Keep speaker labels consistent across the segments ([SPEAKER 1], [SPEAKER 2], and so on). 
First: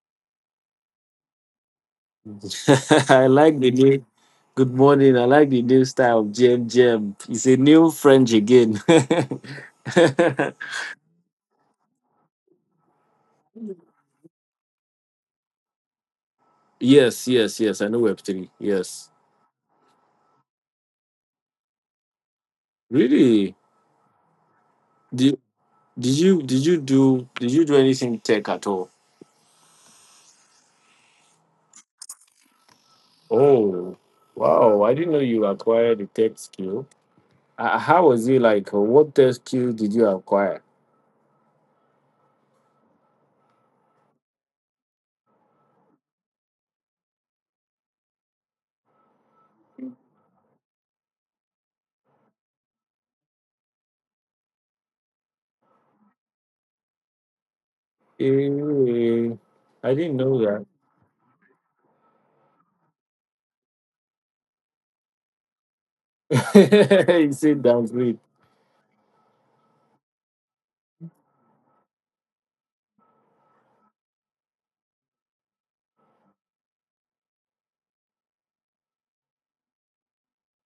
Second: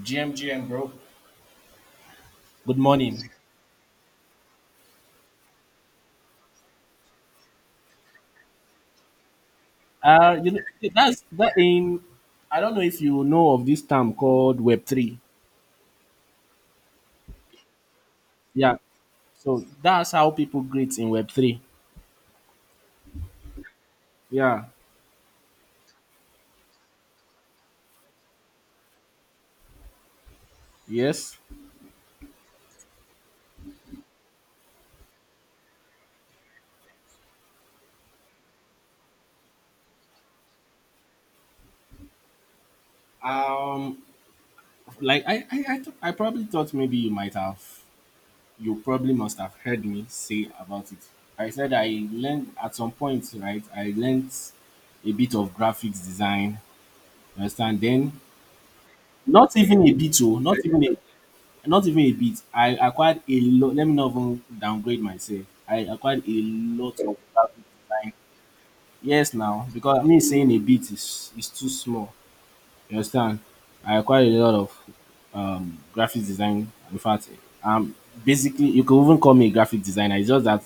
[SPEAKER 1] GMGM, bro. Good
[SPEAKER 2] I
[SPEAKER 1] morning.
[SPEAKER 2] like the new. Good morning. I like the new style of jam jam. It's a new French again.
[SPEAKER 1] Uh, you know, that's that in. I don't know if you know of this term called Web three.
[SPEAKER 2] Yes, yes, yes. I know Web three.
[SPEAKER 1] Yeah.
[SPEAKER 2] Yes.
[SPEAKER 1] So that's how people greet in Web three.
[SPEAKER 2] Really?
[SPEAKER 1] Yeah.
[SPEAKER 2] Did did you do anything tech at all?
[SPEAKER 1] Yes.
[SPEAKER 2] Oh, wow! I didn't know you acquired a tech skill. How was it like? What tech skill did you acquire?
[SPEAKER 1] Um, like I probably thought maybe you might have, you probably must have heard me say about it. I said I learned at some point, right? I learned a bit of graphics design. You understand? Then
[SPEAKER 2] Eh,
[SPEAKER 1] not even a
[SPEAKER 2] I
[SPEAKER 1] bit,
[SPEAKER 2] didn't
[SPEAKER 1] oh,
[SPEAKER 2] know
[SPEAKER 1] not
[SPEAKER 2] that.
[SPEAKER 1] even a not even a bit. I acquired a lot, let me not even downgrade myself. I acquired a lot of
[SPEAKER 2] You
[SPEAKER 1] graphic
[SPEAKER 2] said
[SPEAKER 1] design.
[SPEAKER 2] downgrade.
[SPEAKER 1] Yes now, because me saying a bit is too small. You understand? I acquired a lot of graphic design. In fact, um basically you could even call me a graphic designer. It's just that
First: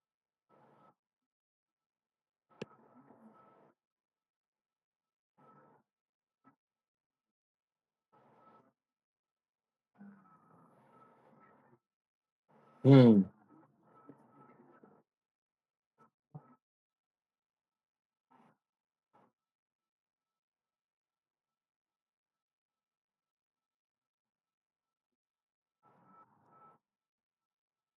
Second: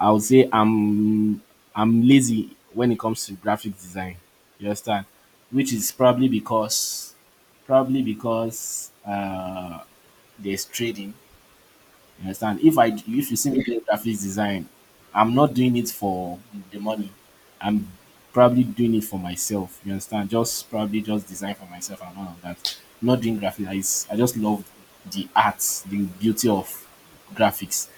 [SPEAKER 1] I would say I'm lazy when it comes to graphic design. You understand? Which is probably because there's trading, you understand? If you see me doing graphics design, I'm not doing it for the money. I'm probably doing it for myself. You understand? Just probably just design for myself and all of that. I'm not doing graphics. I just love the arts, the beauty of graphics.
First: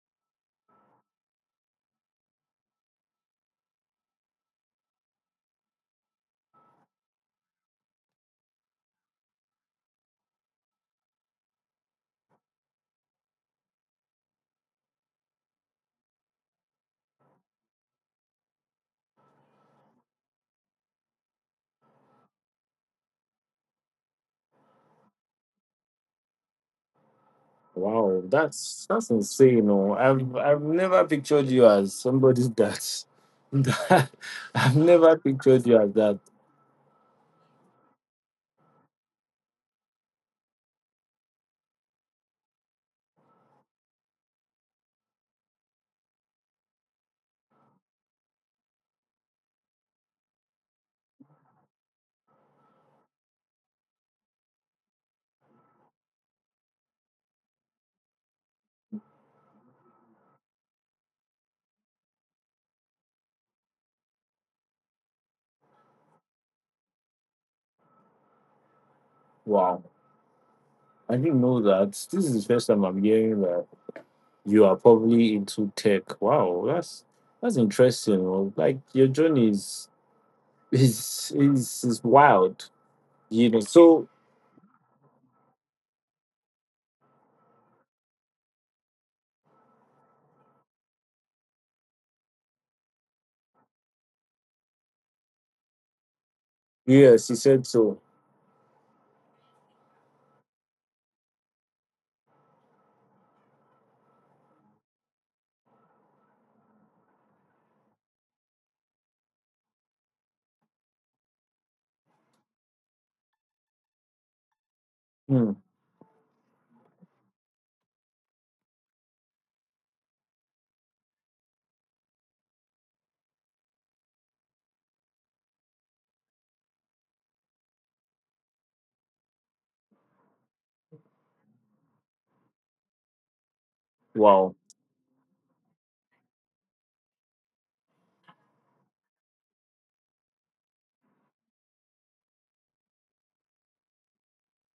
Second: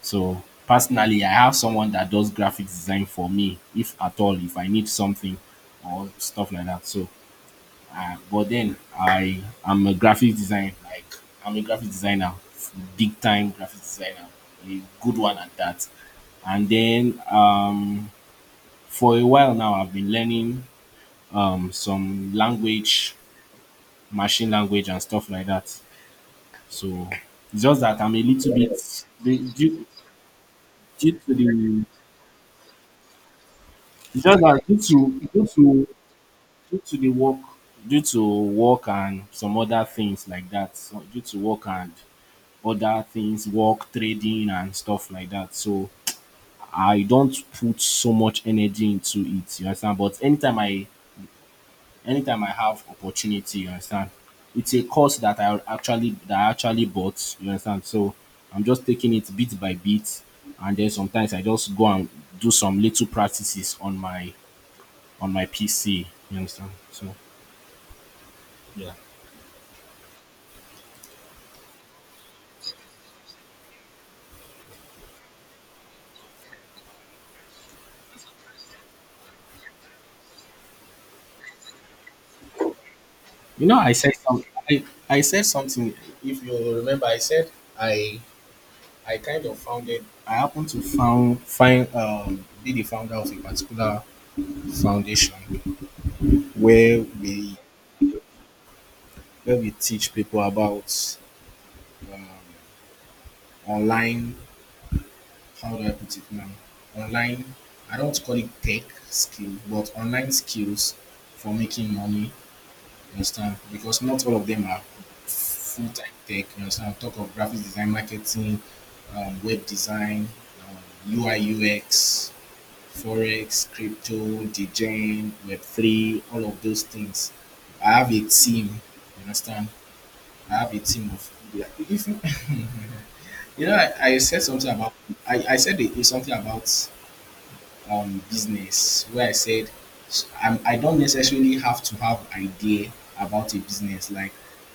[SPEAKER 1] So personally, I have someone that does graphics design for me, if at all, if I need something or stuff like that. So but then I am a graphic design, like I'm a graphic designer, big time graphic designer, a good one at that. And then for a while now, I've been learning some language, machine language, and stuff like that. So it's just that I'm a
[SPEAKER 2] Wow,
[SPEAKER 1] little
[SPEAKER 2] that's
[SPEAKER 1] bit
[SPEAKER 2] that's
[SPEAKER 1] the-
[SPEAKER 2] insane.
[SPEAKER 1] due,
[SPEAKER 2] No, I've never
[SPEAKER 1] due to
[SPEAKER 2] pictured you
[SPEAKER 1] the
[SPEAKER 2] as somebody that, that.
[SPEAKER 1] it's just that
[SPEAKER 2] I've
[SPEAKER 1] due
[SPEAKER 2] never
[SPEAKER 1] to due
[SPEAKER 2] pictured you
[SPEAKER 1] to
[SPEAKER 2] as that.
[SPEAKER 1] due to the work, due to work and some other things like that. So due to work and other things, work, trading, and stuff like that. So I don't put so much energy into it. You understand? But anytime I have opportunity, you understand, it's a course that I actually bought. You understand? So I'm just taking it bit by bit, and then sometimes I just go and do some little practices on my PC. You understand? So yeah.
[SPEAKER 2] Wow, I didn't know that. This is the first time I'm hearing that you are probably into tech. Wow, that's interesting. No, like your journey is wild. You know.
[SPEAKER 1] You know, I
[SPEAKER 2] So
[SPEAKER 1] said some. I, I said something. If you remember, I said I I kind of founded. I happened to found find be the founder of a particular foundation where
[SPEAKER 2] yes, you
[SPEAKER 1] we
[SPEAKER 2] said so.
[SPEAKER 1] where we teach people about um, online. How do I put it now? Online. I don't call it tech skill, but online skills for making money. You understand? Because not all of them are
[SPEAKER 2] Hmm.
[SPEAKER 1] full time tech. You understand? I talk of graphics design, marketing, web design, UI UX, forex, crypto, degen, web3, all of those things. I have a team, you understand. I have a team of yeah, if you, you know, I said
[SPEAKER 2] Wow.
[SPEAKER 1] something about I said something about business where I said I don't necessarily have to have idea about a business, like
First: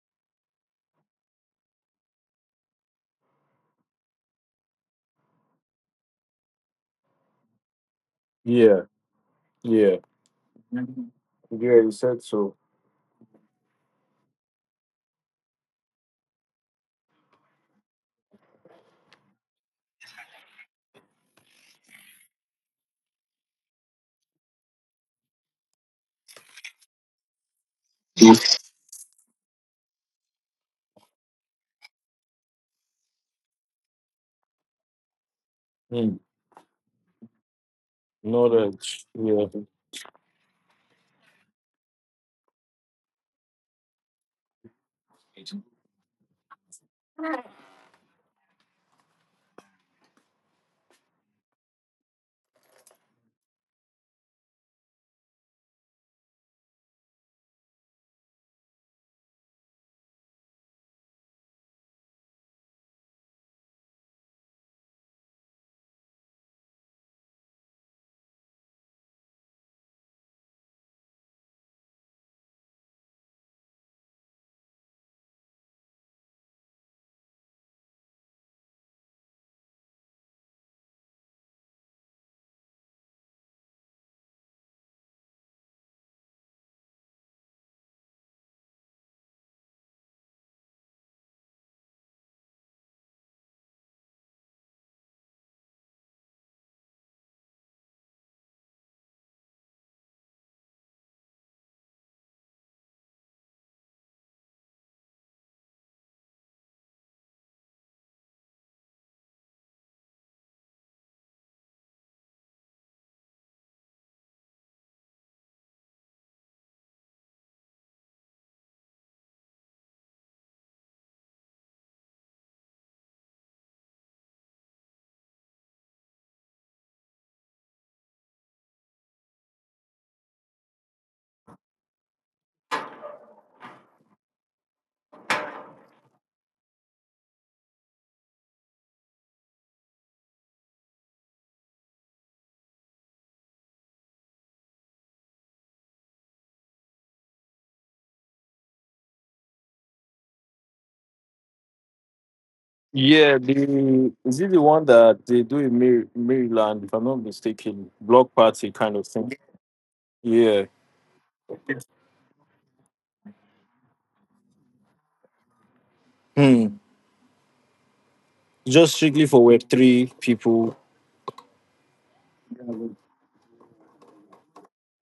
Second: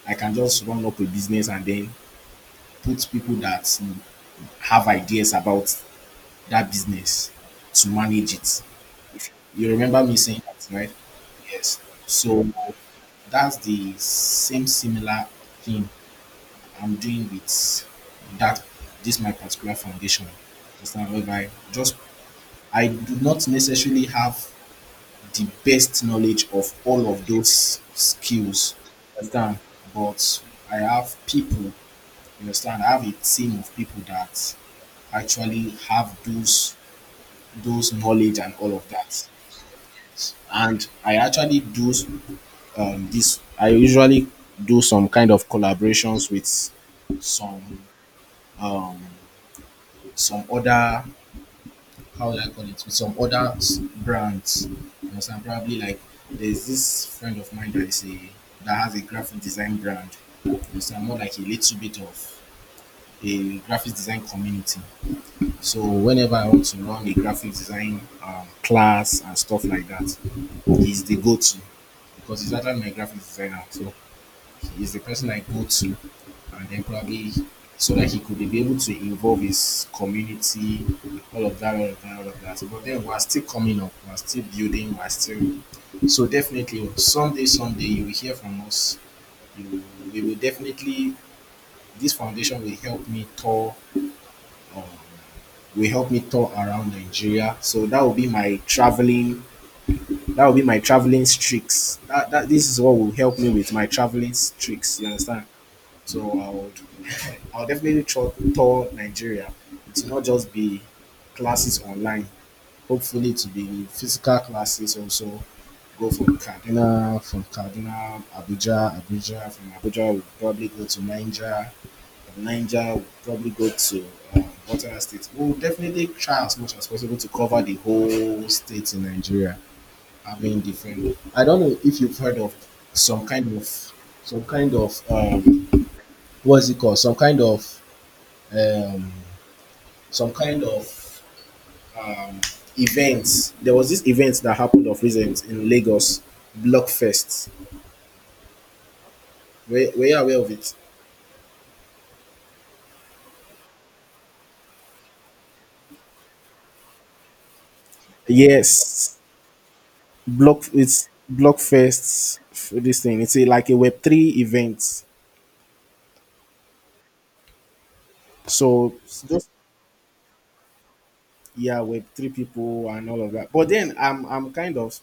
[SPEAKER 1] I can just run up a business and then put people that have ideas about that business to manage it.
[SPEAKER 2] Yeah.
[SPEAKER 1] If you
[SPEAKER 2] Yeah.
[SPEAKER 1] remember me saying that,
[SPEAKER 2] Yeah.
[SPEAKER 1] right? Yes.
[SPEAKER 2] You said
[SPEAKER 1] So
[SPEAKER 2] so.
[SPEAKER 1] that's the same similar thing I'm doing with that this my particular foundation. Understand? Whereby just I do not necessarily have the best knowledge of all of those skills. Understand? But I have people, you understand, I have a team of people that actually
[SPEAKER 2] Hmm.
[SPEAKER 1] have those knowledge and all of
[SPEAKER 2] Knowledge.
[SPEAKER 1] that.
[SPEAKER 2] Yeah.
[SPEAKER 1] And I actually do this. I usually do some kind of collaborations with some um, some other, how would I call it, with some other brands. You understand? Probably like there's this friend of mine that has a graphic design brand. You understand? More like a little bit of a graphic design community. So whenever I want to run a graphic design class and stuff like that, he's the go-to because he's actually my graphic designer. So is the person I go to, and then probably so that he could be able to involve his community, all of that, all of that, all of that. But then we're still coming up, we're still building, we're still so definitely someday, someday you will hear from us. You, we will definitely this foundation will help me tour. Um, will help me tour around Nigeria. So that will be my traveling. That will be my traveling streaks. That, that this is what will help me with my traveling streaks. You understand? So I'll definitely tour Nigeria. It will not just be classes online. Hopefully, to be physical classes also. Go from Kaduna, Abuja, Abuja, from Abuja, we'll probably go to Niger, from Niger, we'll probably go to what other states? We'll definitely try as much as possible to cover the whole state in Nigeria, having different. I don't know if you've heard of some kind of some kind of um, what's it called? Um, some kind of um, event. There was this event that happened of recent in Lagos, Blockfest. Were you aware of it?
[SPEAKER 2] Yeah, the is it the one that they do in Maryland, if I'm not mistaken, block party kind of
[SPEAKER 1] Yes,
[SPEAKER 2] thing.
[SPEAKER 1] block
[SPEAKER 2] Yeah.
[SPEAKER 1] it's Blockfest. This thing it's a, like a Web three event.
[SPEAKER 2] Hmm.
[SPEAKER 1] So
[SPEAKER 2] Just strictly for
[SPEAKER 1] those
[SPEAKER 2] Web three people.
[SPEAKER 1] yeah, Web three people and all of that. But then I'm kind of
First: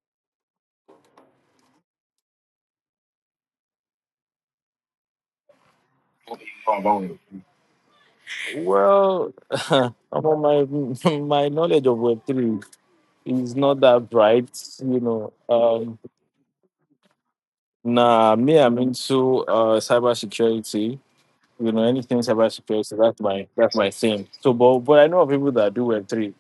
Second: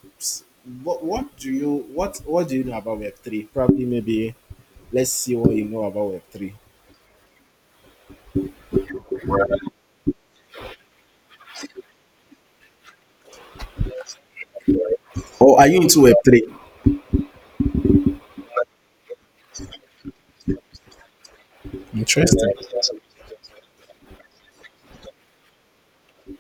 [SPEAKER 1] what do you know about Web three? Probably maybe let's see what you know about Web three.
[SPEAKER 2] Well, from my my knowledge of Web three is not that bright, you know.
[SPEAKER 1] Or are you
[SPEAKER 2] Um,
[SPEAKER 1] into Web three?
[SPEAKER 2] nah, me, I'm into cybersecurity. You know, anything
[SPEAKER 1] Interesting.
[SPEAKER 2] cybersecurity. That's my thing. So, but I know of people that do Web three.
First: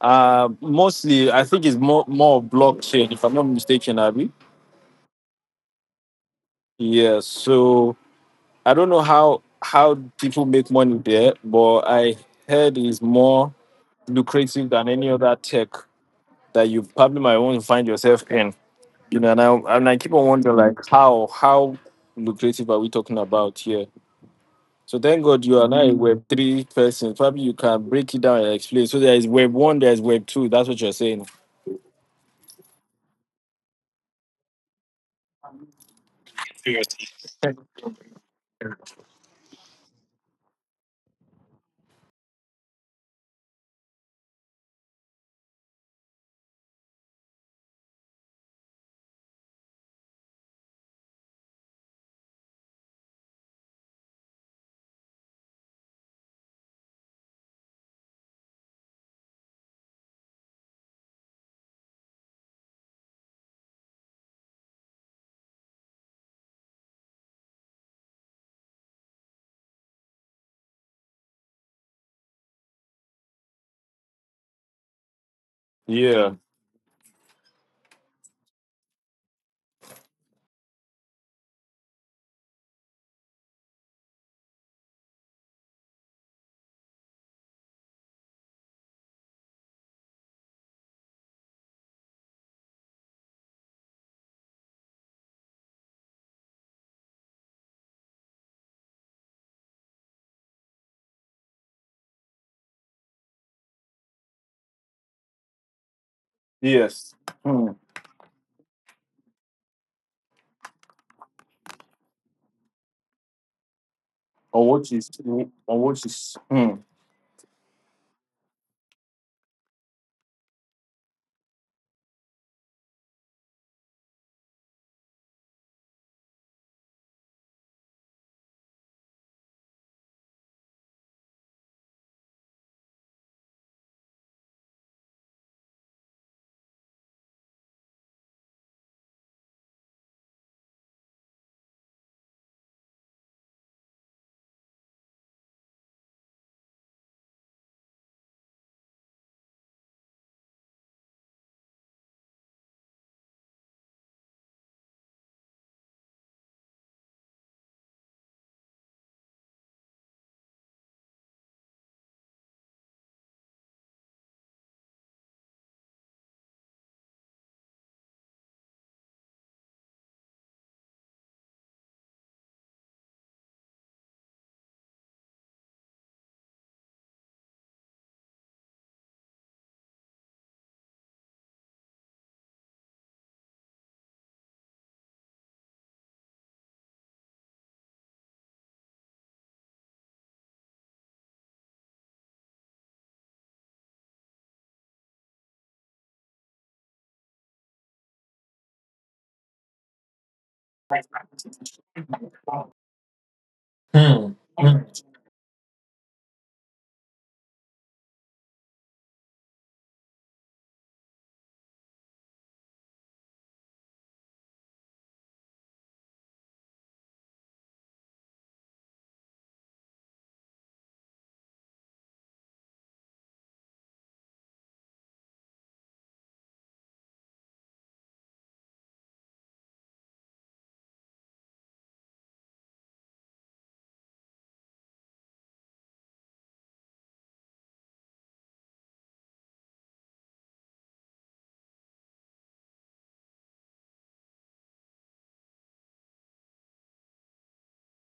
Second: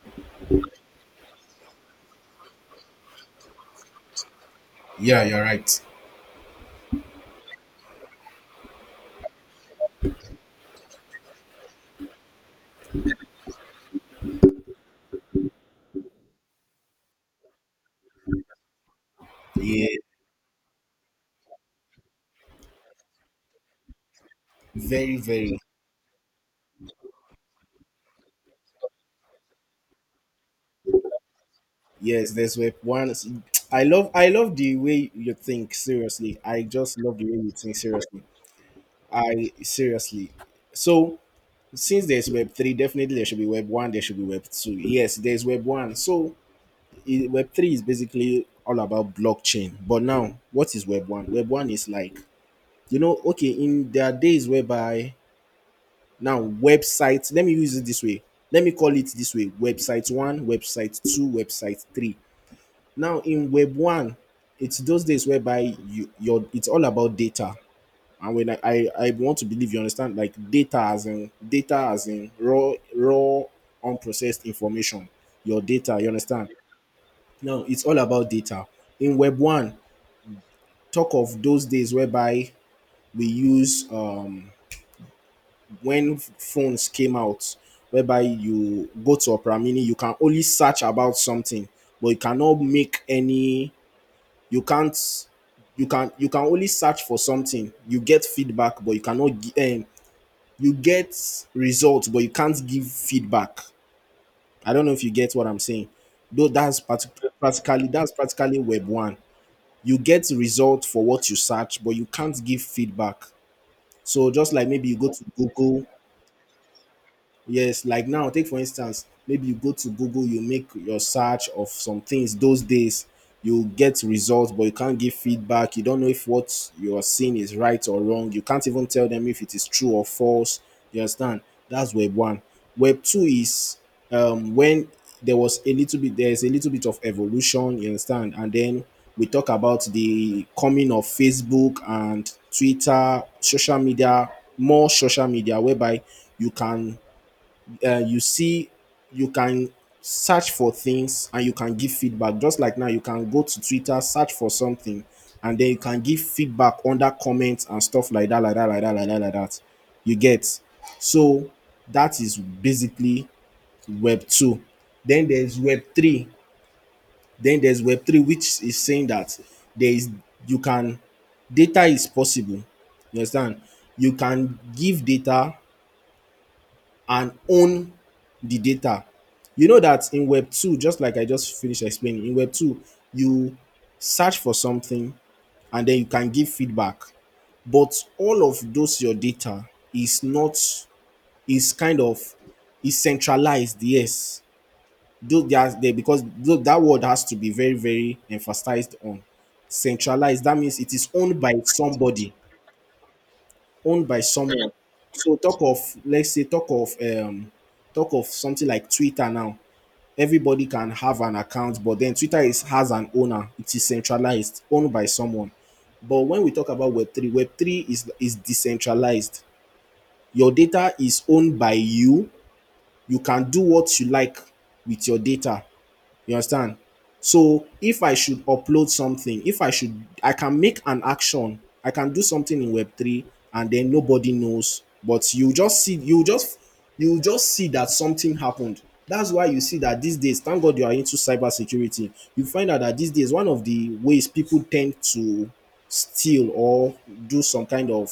[SPEAKER 2] Mostly, I think it's more of blockchain, if I'm not mistaken, Abby.
[SPEAKER 1] Yeah, you're right.
[SPEAKER 2] Yeah. So I don't know how people make money there, but I heard it's more lucrative than any other tech that you probably might want to find yourself in. You know, and I
[SPEAKER 1] Yeah,
[SPEAKER 2] and I keep on wondering like how lucrative are we talking about here? So
[SPEAKER 1] very,
[SPEAKER 2] thank God you
[SPEAKER 1] very.
[SPEAKER 2] are now a Web three person. Probably you can break it down and explain. So there is Web one, there is Web two. That's what you're saying.
[SPEAKER 1] Yes, there's web one. I love the way you think. Seriously, I just love the way you think. Seriously, I seriously. So since there's web three, definitely there should be web one. There should be web two. Yes, there's web one. So web three is basically all about blockchain. But now, what is web one? Web one is like, you know, okay, in there are days whereby now, website, let me use it this way. Let me call it this way, website one, website two, website three. Now, in web one, it's those days whereby you, your it's all about data. And when I want to believe you understand, like data, as in data, as in raw, raw, unprocessed information, your data, you
[SPEAKER 2] Yeah.
[SPEAKER 1] understand? Now, it's all about data. In web one, talk of those days whereby we use when phones came out, whereby you go to opera mini, you can only search about something but you cannot make any, you can't, you can only search for something, you get feedback but you cannot gi- you get results but you can't give feedback. I don't know if you get what I'm saying, though
[SPEAKER 2] Yes. Hmm.
[SPEAKER 1] practically, that's practically web one. You get result for what you search but you can't give feedback. So just
[SPEAKER 2] on
[SPEAKER 1] like maybe
[SPEAKER 2] what
[SPEAKER 1] you
[SPEAKER 2] you
[SPEAKER 1] go to
[SPEAKER 2] on
[SPEAKER 1] google.
[SPEAKER 2] what you Hmm.
[SPEAKER 1] Yes, like now, take for instance, maybe you go to Google, you make your search of some things those days, you get results, but you can't give feedback. You don't know if what you are seeing is right or wrong. You can't even tell them if it is true or false. You understand? That's web one. Web two is when there's a little bit of evolution, you understand? And then we talk about the coming of Facebook and Twitter, social media, more social media, whereby you can uh, you see you can search for things and you can give feedback, just like now you can go to twitter, search for something and then you can give feedback under comments and stuff like that, like that, like that, like that, like that, you get. So that is basically web 2. then there's web 3 then there's web 3, which is saying that there is you can, data is possible, you understand, you can give data and own the data. You know that in Web 2, just like I just finished explaining, in Web 2, you search for something and then you can give feedback. But all of those your data is not, is kind of, is centralized, yes. Though they? Are- there because though that word has to be very, very emphasized on. Centralized, that means it is owned by somebody, owned by
[SPEAKER 2] Hmm.
[SPEAKER 1] someone.
[SPEAKER 2] Hmm.
[SPEAKER 1] So talk of, let's say talk of something like Twitter now. Everybody can have an account but then twitter is, has an owner, it is centralized, owned by someone. But when we talk about web3, is decentralized, your data is owned by you, you can do what you like with your data, you understand? So if I should upload something, if I should, I can make an action. I can do something in Web three, and then nobody knows. But you just see, you just see that something happened. That's why you see that these days, thank God you are into cybersecurity. You find out that these days, one of the ways people tend to steal or do some kind of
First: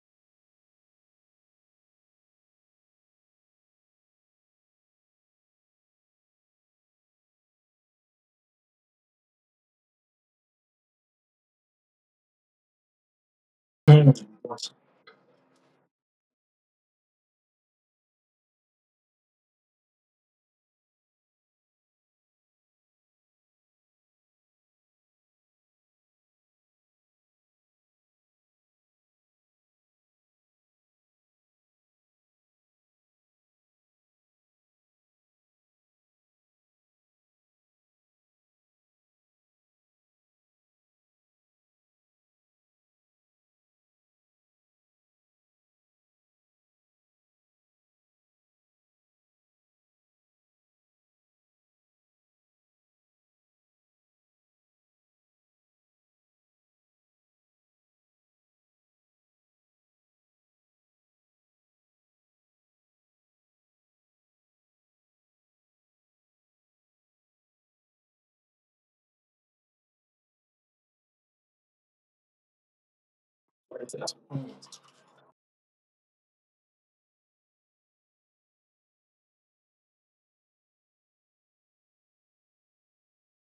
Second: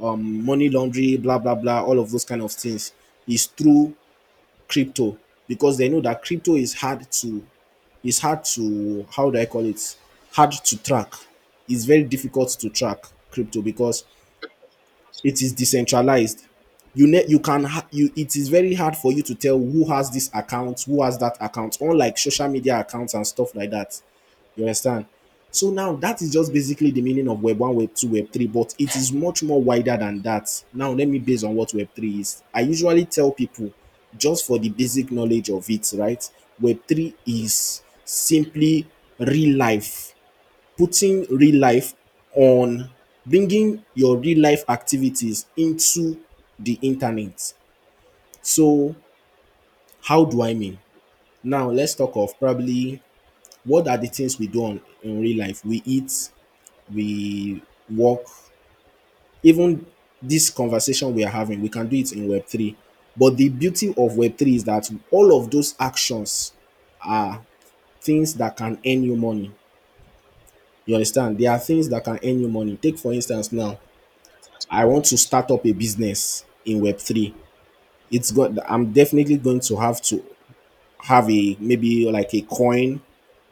[SPEAKER 1] money laundry, blah blah blah, all of those kind of things is through crypto because they know that crypto is hard to it's hard to, how do I call it? Hard to track. It's very difficult to track crypto because it is decentralized. You ne- you can ha- you it is very hard for you to tell who has this account, who has that account, unlike social media accounts and stuff like that. You understand? So now that is just basically the meaning of Web 1, Web 2, Web 3, but it is much more wider than that. Now, let me base on what Web 3 is. I usually tell people, just for the basic knowledge of it, right? Web 3 is simply real life, putting real life on bringing your real life activities into the internet. So, how do I mean? Now, let's talk of probably, what are the things we do on in real life? We eat, we work, even this conversation we are having we can do it in web3, but the beauty of web3 is that all of those actions, things that can earn you money, you understand, there are things that can earn you money. Take for instance now, I want to start up a business in web3. It's got I'm definitely going to have a, maybe like a coin,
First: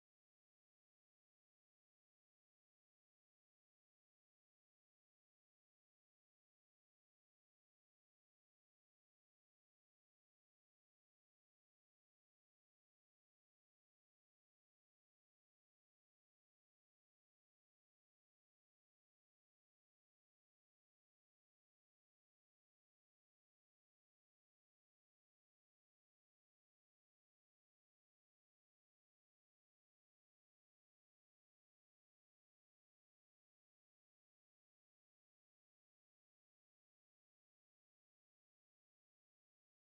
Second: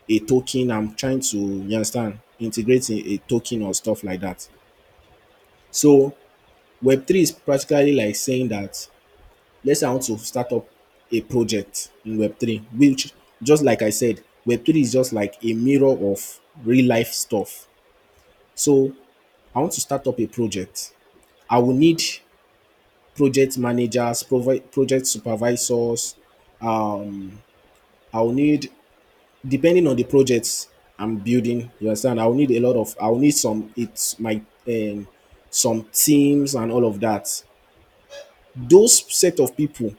[SPEAKER 1] a token. I'm trying to, you understand, integrate a token or stuff like that. So web3 is practically like saying that, let's say I want to start up a project in Web3, which, just like I said, Web3 is just like a mirror of real life stuff. So I want to start up a project. I will need project managers, project supervisors. Um, I will need, depending on the projects I'm building, you understand, I will need a lot of, I will need some, it's my, um, some teams and all of that. Those set of people,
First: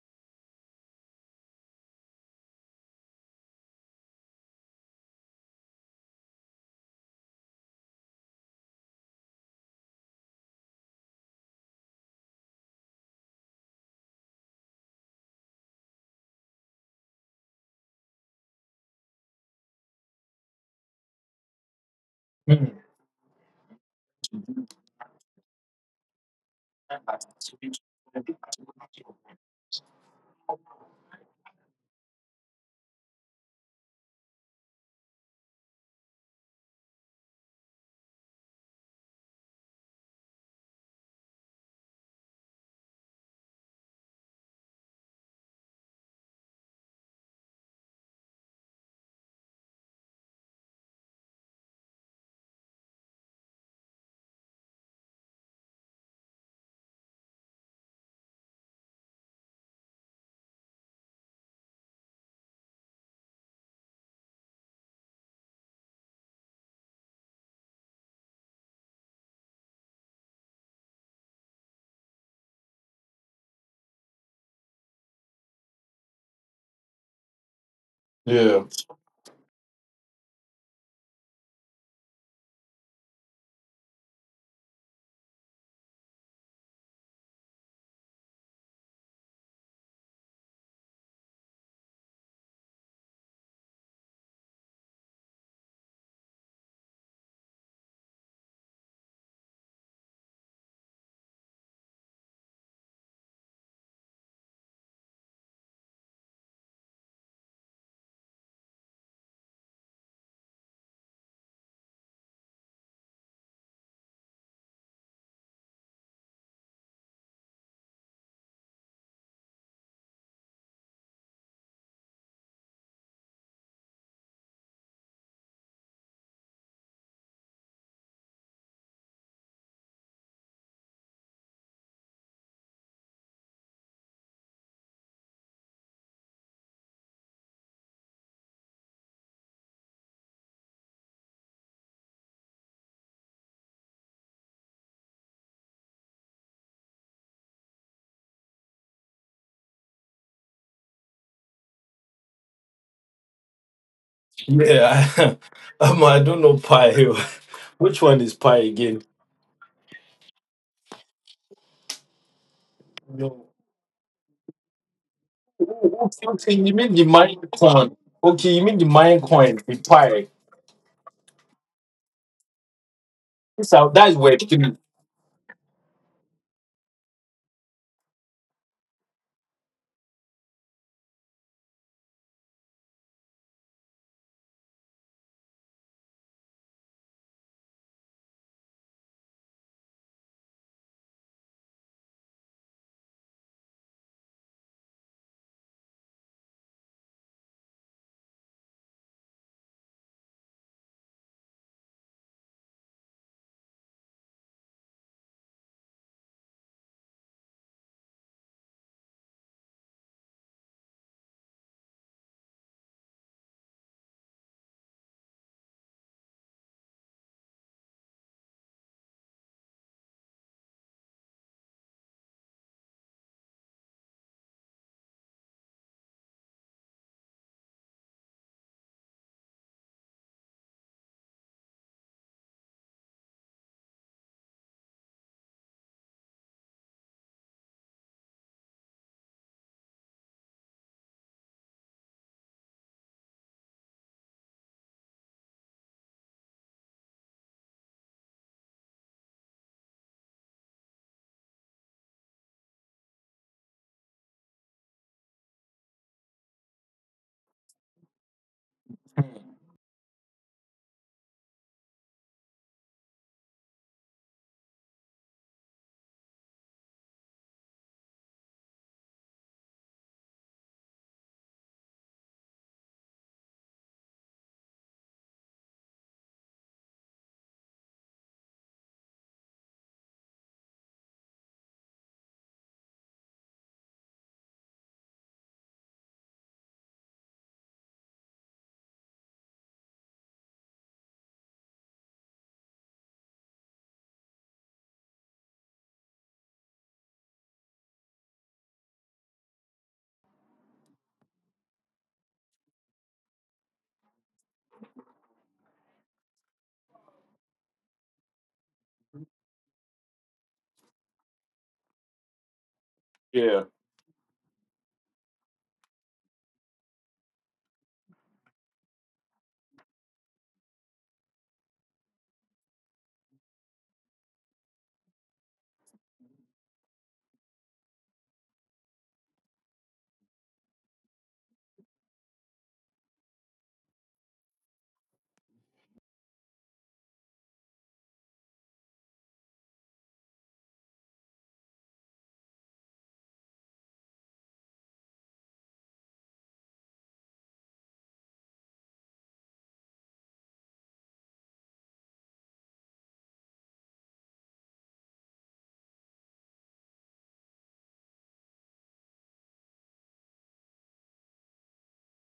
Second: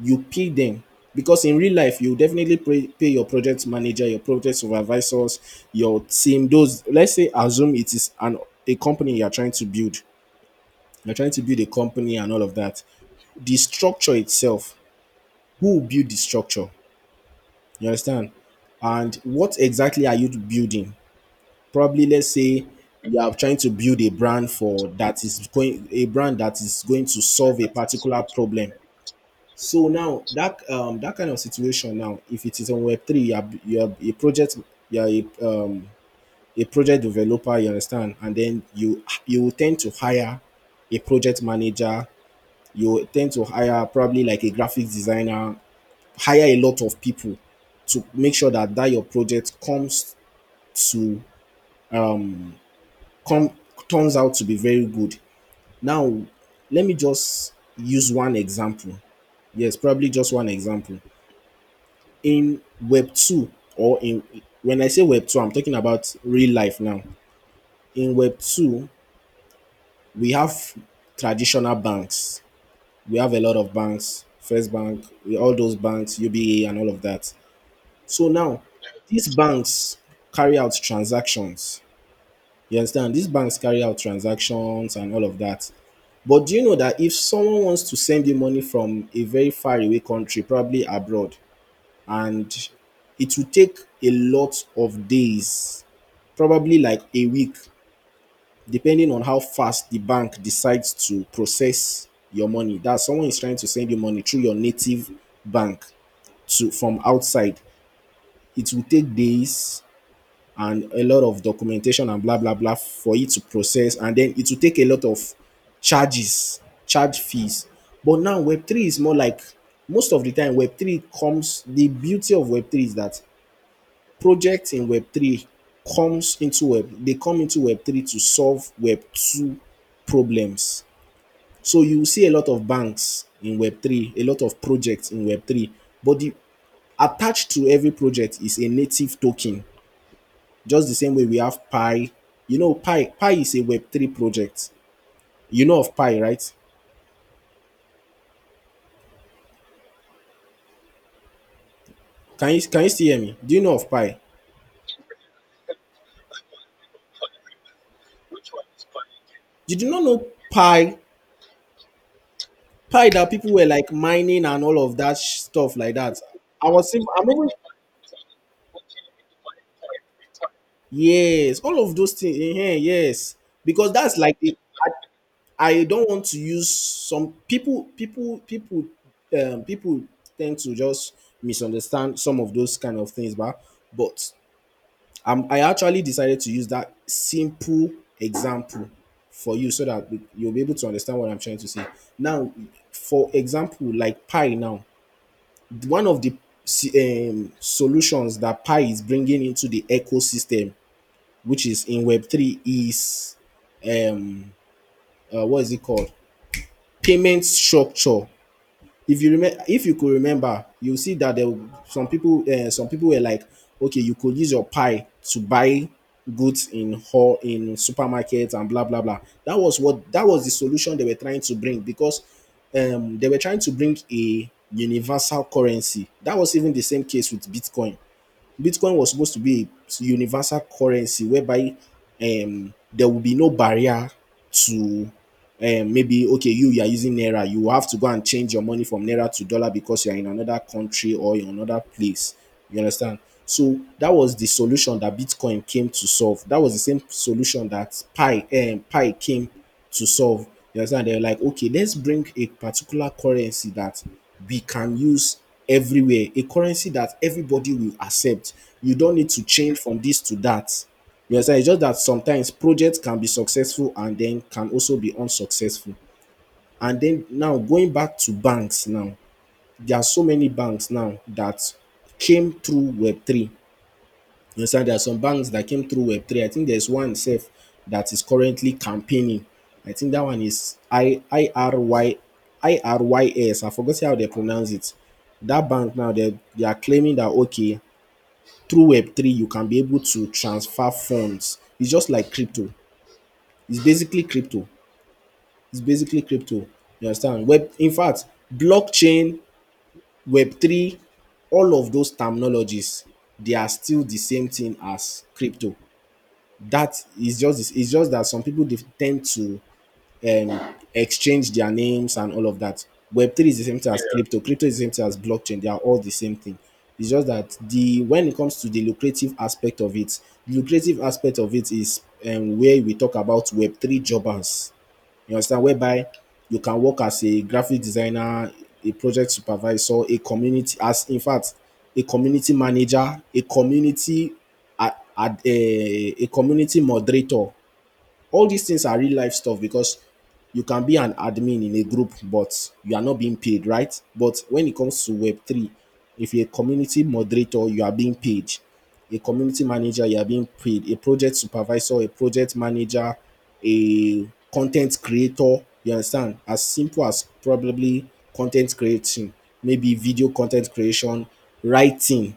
[SPEAKER 1] you pay them, because in real life you definitely pay your project manager, your project supervisors, your team. Those, let's say, assume it is an a company you are trying to build. You're trying to build a company and all of that. The structure itself, who will build the structure, you understand, and what exactly are you building? Probably, let's say you are trying to build a brand for that is going, a brand that is going to solve a particular problem. So now that, that kind of situation now, if it is on Web three, you're a project, you're a a project developer, you understand, and then you will tend to hire a project manager, you will tend to hire probably like a graphic designer, hire a lot of people to make sure that your project comes to come turns out to be very good. Now, let me just use one example. Yes, probably just one example. In web 2, or in, when I say web 2 I'm talking about real life. Now in web 2 we have traditional banks, we have a lot of banks, first bank, all those banks, uba and all of that. So now
[SPEAKER 2] Yeah.
[SPEAKER 1] these banks carry out transactions, you understand, these banks carry out transactions and all of that. But do you know that if someone wants to send you money from a very far away country, probably abroad, and it will take a lot of days, probably like a week, depending on how fast the bank decides to process your money? That someone is trying to send you money through your native bank to from outside. It will take days and a lot of documentation and blah blah blah for it to process, and then it will take a lot of charges, charge fees. But now Web3 is more like, most of the time Web3 comes, the beauty of Web3 is that projects in Web3 they come into Web3 to solve Web2 problems. So you will see a lot of banks in Web3, a lot of projects in Web3, but the, attached to every project is a native token. Just the same way we have Pi. You know, Pi is a Web3 project. You know of Pi, right? Can you still hear me? Do you know of Pi?
[SPEAKER 2] Yeah, I don't know pie. Which one is pie again?
[SPEAKER 1] Did you do not know Pi? Pi that
[SPEAKER 2] No.
[SPEAKER 1] people were like mining and all of that stuff like
[SPEAKER 2] Oh,
[SPEAKER 1] that.
[SPEAKER 2] okay, okay, you mean the
[SPEAKER 1] I'm even.
[SPEAKER 2] mine coin? Okay, you mean the mine coin, the pie.
[SPEAKER 1] Yes, all of those things. Yes,
[SPEAKER 2] So
[SPEAKER 1] because
[SPEAKER 2] that's
[SPEAKER 1] that's
[SPEAKER 2] where
[SPEAKER 1] like the,
[SPEAKER 2] three.
[SPEAKER 1] I don't want to use some people. People tend to just misunderstand some of those kind of things. But but I actually decided to use that simple example for you so that you'll be able to understand what I'm trying to say. Now, for example, like pie. Now, one of the solutions that pie is bringing into the ecosystem, which is in Web3, is um what is it called? Payment structure. If you remember, if you could remember, you'll see that there were some people, some people were like, okay, you could use your pie to buy goods in supermarkets and blah blah blah. That was the solution they were trying to bring, because they were trying to bring a universal currency. That was even the same case with Bitcoin. Bitcoin was supposed to be a universal currency whereby there will be no barrier to, maybe, okay, you are using Naira, you have to go and change your money from Naira to dollar because you are in another country or in another place. You understand? So that was the solution that Bitcoin came to solve. That was the same solution that Pi, Pi came to solve. You understand? They're like, okay, let's bring a particular currency that we can use everywhere, a currency that everybody will accept. You don't need to change from this to that. You understand? It's just that sometimes projects can be successful and then can also be unsuccessful. And then now, going back to banks now, there are so many banks now that came through Web3. You understand? There are some banks that came through Web3. I think there's one safe that is currently campaigning. I think that one is I R Y, I R Y S. I forgot how they pronounce it. That bank now, they are claiming that okay, through Web3 you can be able to transfer funds. It's just like crypto. It's basically crypto. It's basically crypto. You understand? Web in fact, blockchain, Web3, all of those terminologies, they are still the same thing as crypto. That is just it's just that some people, they tend to exchange their names and all of that. Web3 is
[SPEAKER 2] Yeah.
[SPEAKER 1] the same thing as crypto, crypto is the same thing as blockchain, they are all the same thing. It's just that, the when it comes to the lucrative aspect of it, is where we talk about web3 jobbers. You understand? Whereby you can work as a graphic designer, a project supervisor, a community as in fact, a community manager, a, a community moderator. All these things are real life stuff, because you can be an admin in a group but you are not being paid, right? But when it comes to web3, if you're a community moderator you are being paid, a community manager you are being paid, a project supervisor, a project manager, a content creator. You understand, as simple as probably content creating, maybe video content creation, writing,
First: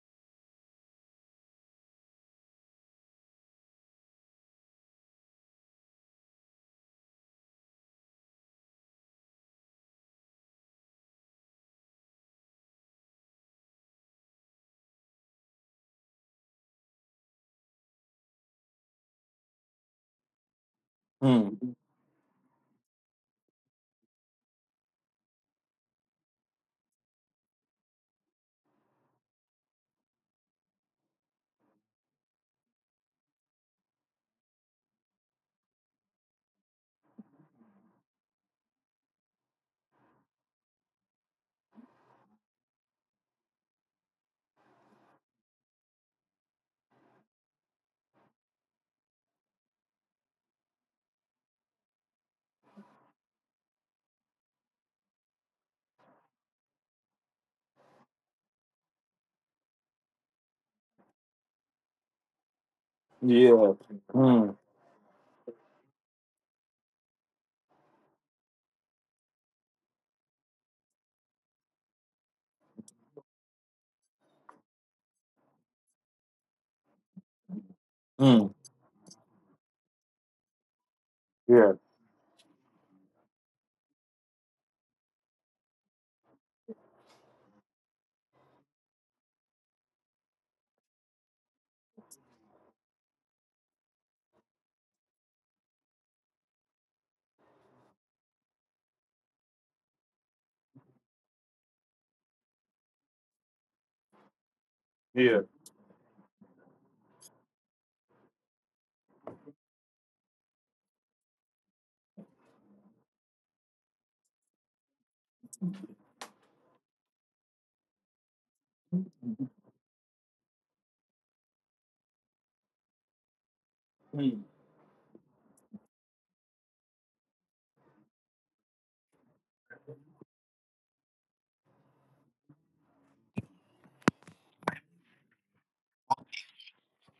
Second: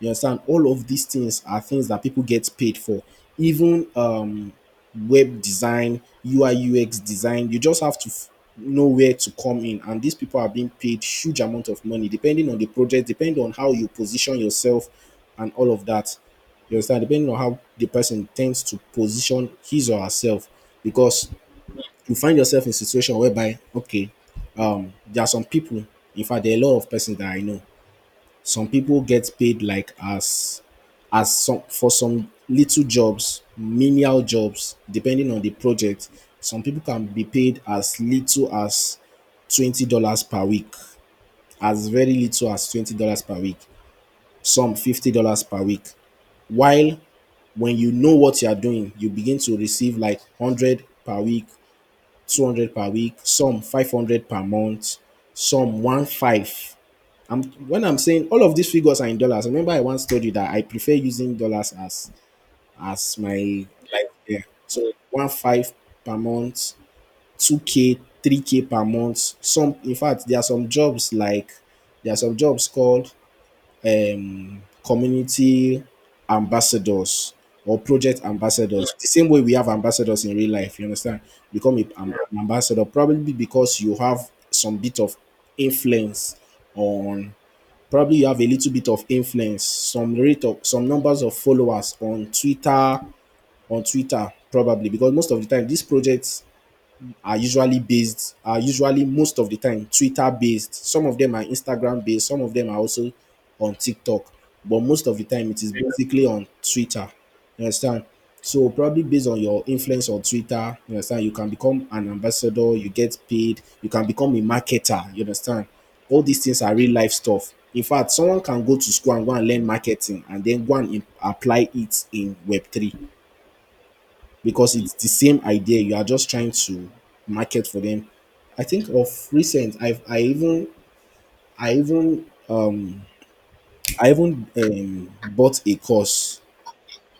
[SPEAKER 1] you understand, all of these things are things that people get paid for, even web design, UI, UX design. You just have to know where to come in. And these people are being paid huge amount of money, depending on the project, depending on how you position yourself, and all of that. You understand? Depending on how the person tends to position his or herself, because
[SPEAKER 2] Mm.
[SPEAKER 1] you find yourself in a situation whereby, okay, there are some people. In fact, there are a lot of persons that I know. Some people get paid like as some, for some little jobs, menial jobs, depending on the project, some people can be paid as little as $20 per week, as very little as $20 per week, some $50 per week. While when you know what you are doing, you begin to receive like hundred per week, 200 per week, some 500 per month, some 1.5. I'm when I'm saying all of these figures are in dollars. Remember, I once told you that I prefer using dollars as my
[SPEAKER 2] Yeah.
[SPEAKER 1] like yeah.
[SPEAKER 2] Mm.
[SPEAKER 1] So one five per month, 2K, 3K per month. Some In fact, there are some jobs like there are some jobs called community ambassadors or project
[SPEAKER 2] Mm.
[SPEAKER 1] ambassadors. The same way we have ambassadors in real life, you understand?
[SPEAKER 2] Yeah,
[SPEAKER 1] Become an ambassador, probably because you have some bit of influence on, probably you have a little bit of influence, some rate of some numbers of followers on twitter on Twitter, probably because most of the time these projects are usually most of the time Twitter based. Some of them are Instagram based, some of them are also on TikTok, but most of the
[SPEAKER 2] yeah.
[SPEAKER 1] time it is basically on Twitter. You understand? So probably based on your influence on Twitter, you understand, you can become an ambassador, you get paid, you can become a marketer, you understand? All these things are real life stuff. In fact, someone can go to school and go and learn marketing and then go and apply it in Web3,
[SPEAKER 2] Mm.
[SPEAKER 1] because it's the same idea. You are just trying to market for them. I think of recent, I even um I even bought a course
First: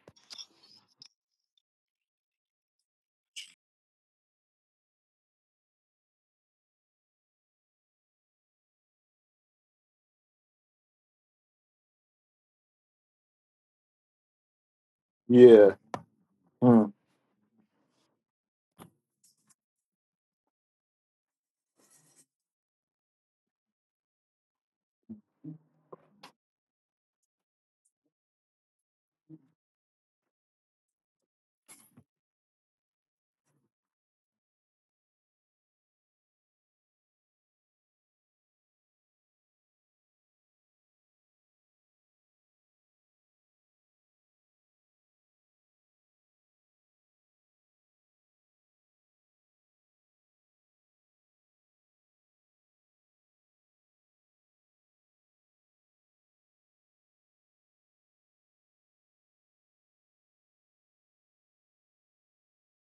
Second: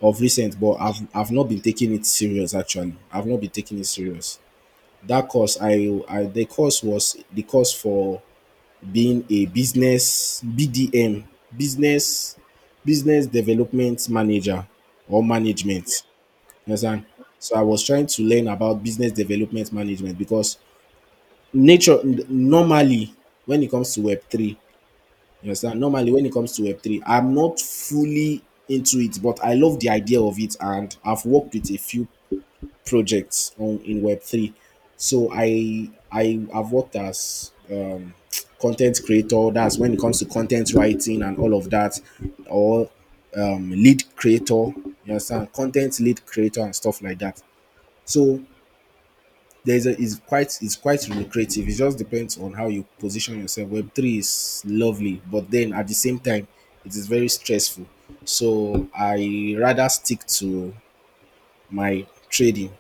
[SPEAKER 1] of recent, but I've not been taking it serious, actually. I've not been taking it serious. That course I the course was the course for being a business BDM, business business development manager or
[SPEAKER 2] Yeah.
[SPEAKER 1] management. You
[SPEAKER 2] Mm.
[SPEAKER 1] understand? So I was trying to learn about business development management, because normally, when it comes to Web3, you understand? Normally, when it comes to Web3, I'm not fully into it, but I love the idea of it, and I've worked with a few projects on in Web3. So I have worked as content creator, that's when it comes to content writing and all of that, or lead creator, you understand, content lead creator and stuff like that. So there's a it's quite lucrative. It just depends on how you position yourself. Web three is lovely, but then at the same time, it is very stressful. So I rather stick to my trading.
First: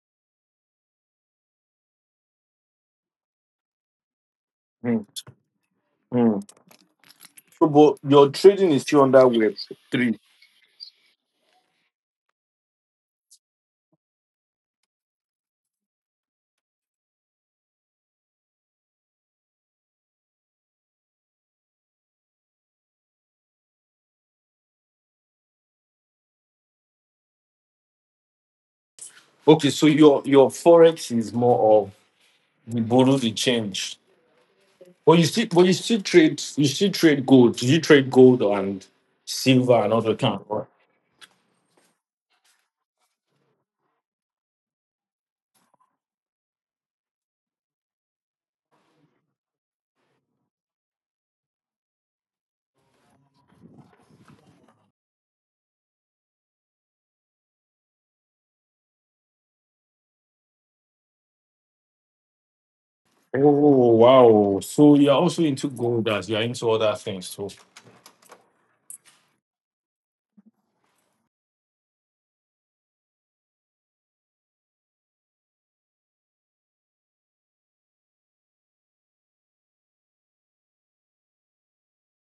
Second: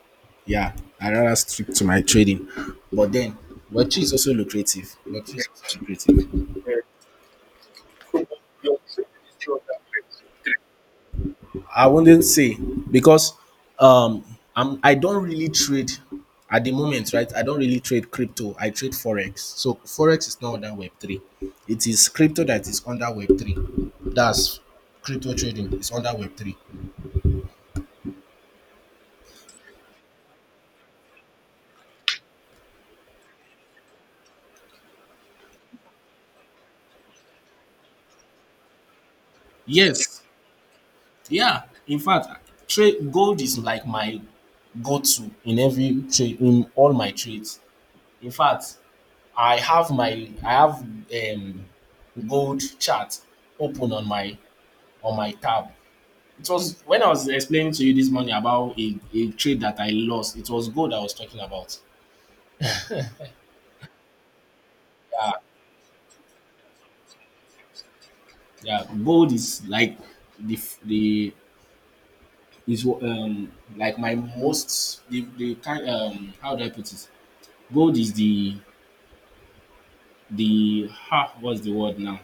[SPEAKER 1] Yeah, I rather stick to my trading. But then, Web three is also lucrative.
[SPEAKER 2] Mm.
[SPEAKER 1] Web three is also
[SPEAKER 2] Mm.
[SPEAKER 1] lucrative.
[SPEAKER 2] So, but your trading is still under Web three.
[SPEAKER 1] I wouldn't say, because um I don't really trade at the moment, right? I don't really trade crypto. I trade forex. So forex is not under Web three. It is crypto that is under Web three. That's, crypto trading is under Web three.
[SPEAKER 2] Okay, so your forex is more of you borrow the change, but you still trade you still trade gold. You trade gold and silver and other
[SPEAKER 1] Yes,
[SPEAKER 2] kind, right?
[SPEAKER 1] yeah. In fact, trade gold is like my go-to in every trade, in all my trades. In fact, I have my I have gold chart open on my tab. It was when I was explaining to you this morning about a trade that I lost. It was gold I was talking about.
[SPEAKER 2] Oh wow! So you're
[SPEAKER 1] Yeah,
[SPEAKER 2] also into gold as you're into other things. So
[SPEAKER 1] yeah. Gold is like the the is like my most the kind how do I put it? Gold is the ha what's the word now?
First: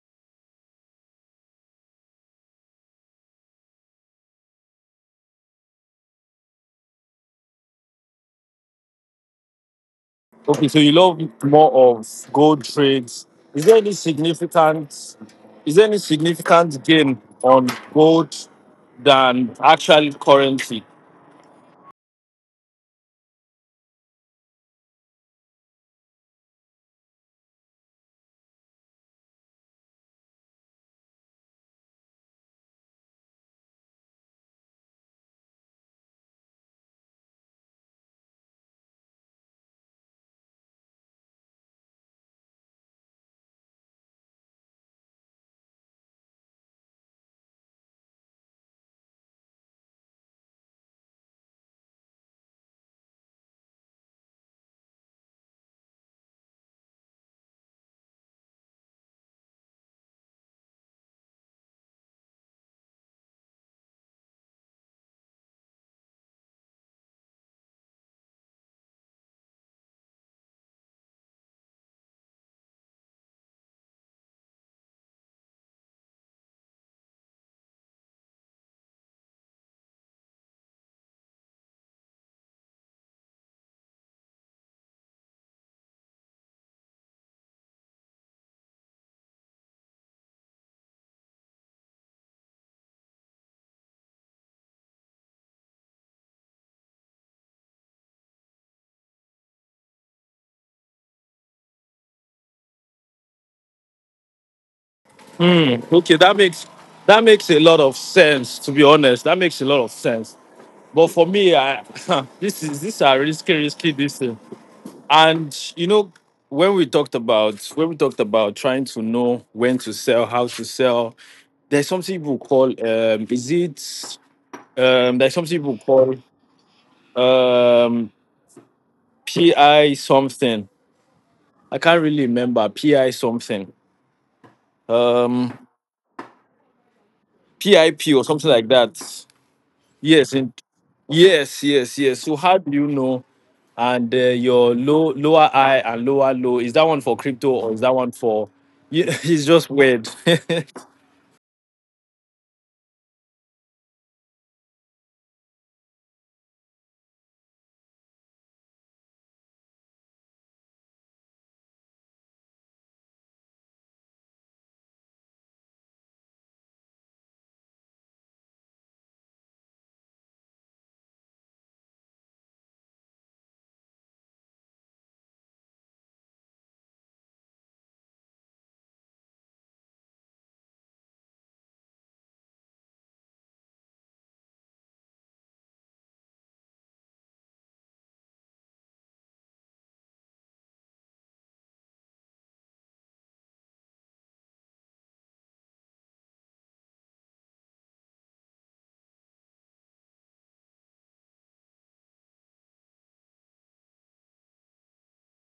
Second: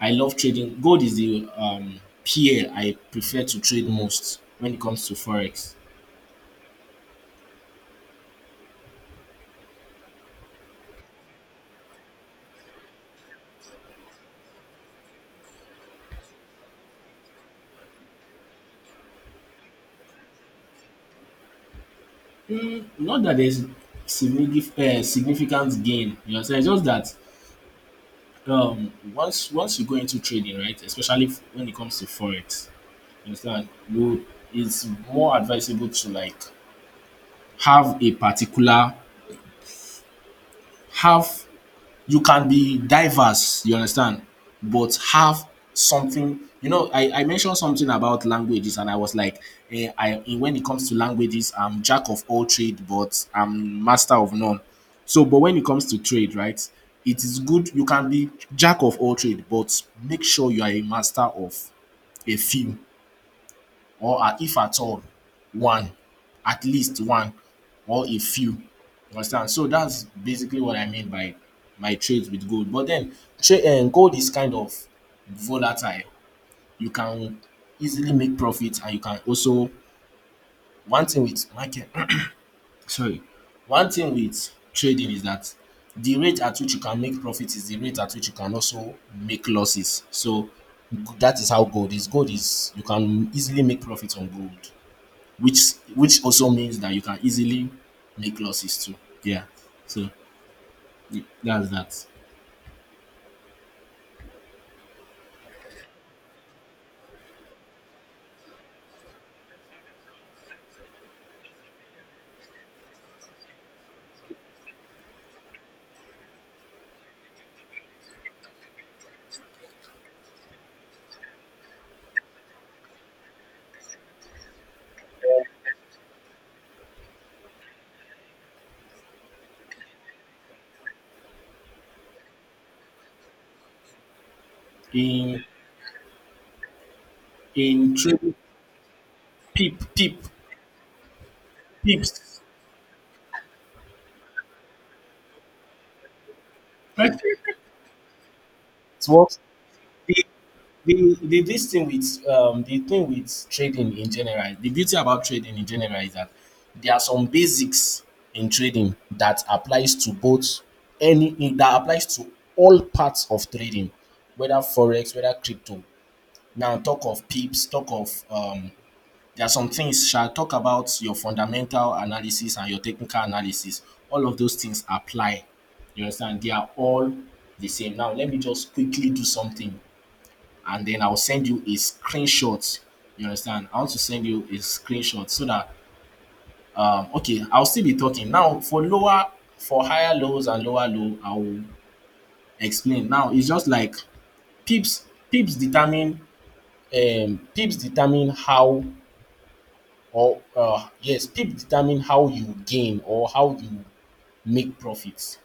[SPEAKER 1] I love trading. Gold is the peer I prefer to trade most when it comes to forex.
[SPEAKER 2] okay, so you love more of gold trades. Is there any significant is there any significant gain on gold than actual currency?
[SPEAKER 1] Not that there's significant gain. You understand? It's just that once you go into trading, right, especially when it comes to forex, you understand, you it's more advisable to, like, have a particular have you can be diverse, you understand, but have something. You know, I mentioned something about languages, and I was like, when it comes to languages, I'm jack of all trade, but I'm master of none. So, but when it comes to trade, right, it is good you can be jack of all trade, but make sure you are a master of a few, or if at all, one, at least one, or a few. You understand? So that's basically what I mean by my trades with gold. But then, gold is kind of volatile. You can easily make profit, and you can also one thing with market. Sorry, one thing with trading is that the rate at which you can make profit is the rate at which you can also make losses. So that is how gold is. Gold is, you can easily make profit on gold, which also means that you can easily make losses too. Yeah. So that's that.
[SPEAKER 2] Mm, okay, that makes a lot of sense. To be honest, that makes a lot of sense. But for me, I, this are risky, risky this thing. And you know, when we talked about trying to know when to sell, how to sell, there's something people call is it there's something people call um, PI something. I can't really remember PI something.
[SPEAKER 1] In
[SPEAKER 2] Um,
[SPEAKER 1] in
[SPEAKER 2] PIP or
[SPEAKER 1] trading,
[SPEAKER 2] something like that.
[SPEAKER 1] peep peep
[SPEAKER 2] Yes, in Yes, yes, yes. So
[SPEAKER 1] peeps.
[SPEAKER 2] how do you know? And your lower high and lower low, is that one for crypto or is that one for?
[SPEAKER 1] It's what?
[SPEAKER 2] It's just weird.
[SPEAKER 1] the, the thing with trading in general, the beauty about trading in general, is that there are some basics in trading that applies to both any that applies to all parts of trading, whether forex, whether crypto. Now, talk of pips, talk of there are some things. Shall talk about your fundamental analysis and your technical analysis. All of those things apply. You understand? They are all the same. Now, let me just quickly do something and then I'll send you a screenshot. You understand? I want to send you a screenshot so that, okay, I'll still be talking. Now, for for higher lows and lower low, I will explain. Now, it's just like pips, pips determine, pips determine how or yes, pips determine how you gain or how you make profits.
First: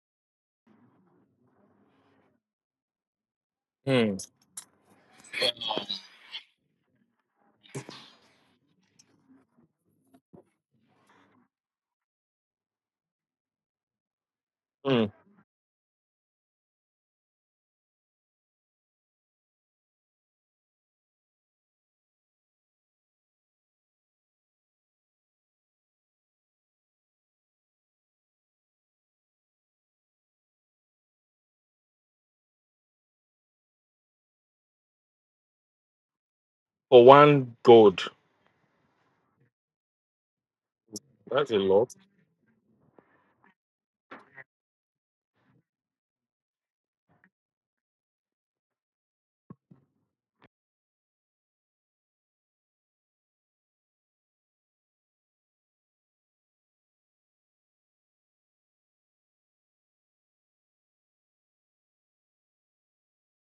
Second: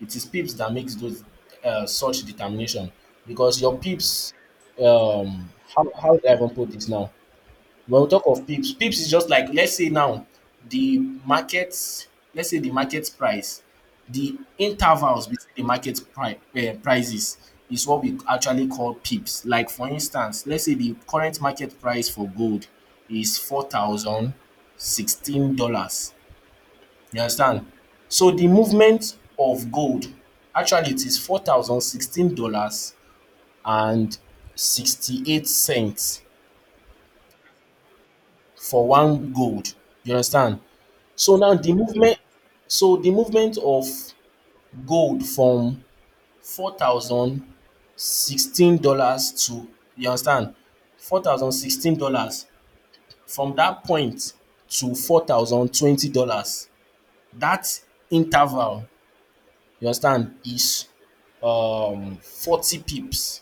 [SPEAKER 1] It is pips that makes those such determination, because your
[SPEAKER 2] Hmm,
[SPEAKER 1] pips, um, how do I even put this now? Well, pips is just like, let's say now, the market, let's say the market price, the
[SPEAKER 2] hmm.
[SPEAKER 1] intervals between the market prices, is what we actually call pips. Like, for instance, let's say the current market price for gold is $4,016. You understand? So the movement of gold, actually it is $4,016 and 68 cents
[SPEAKER 2] For what?
[SPEAKER 1] for one gold. You understand? So
[SPEAKER 2] That's
[SPEAKER 1] now
[SPEAKER 2] a lot.
[SPEAKER 1] so the movement of gold from $4,016 to, you understand, $4,016, from that point to $4,020, that interval, you understand, is 40 pips.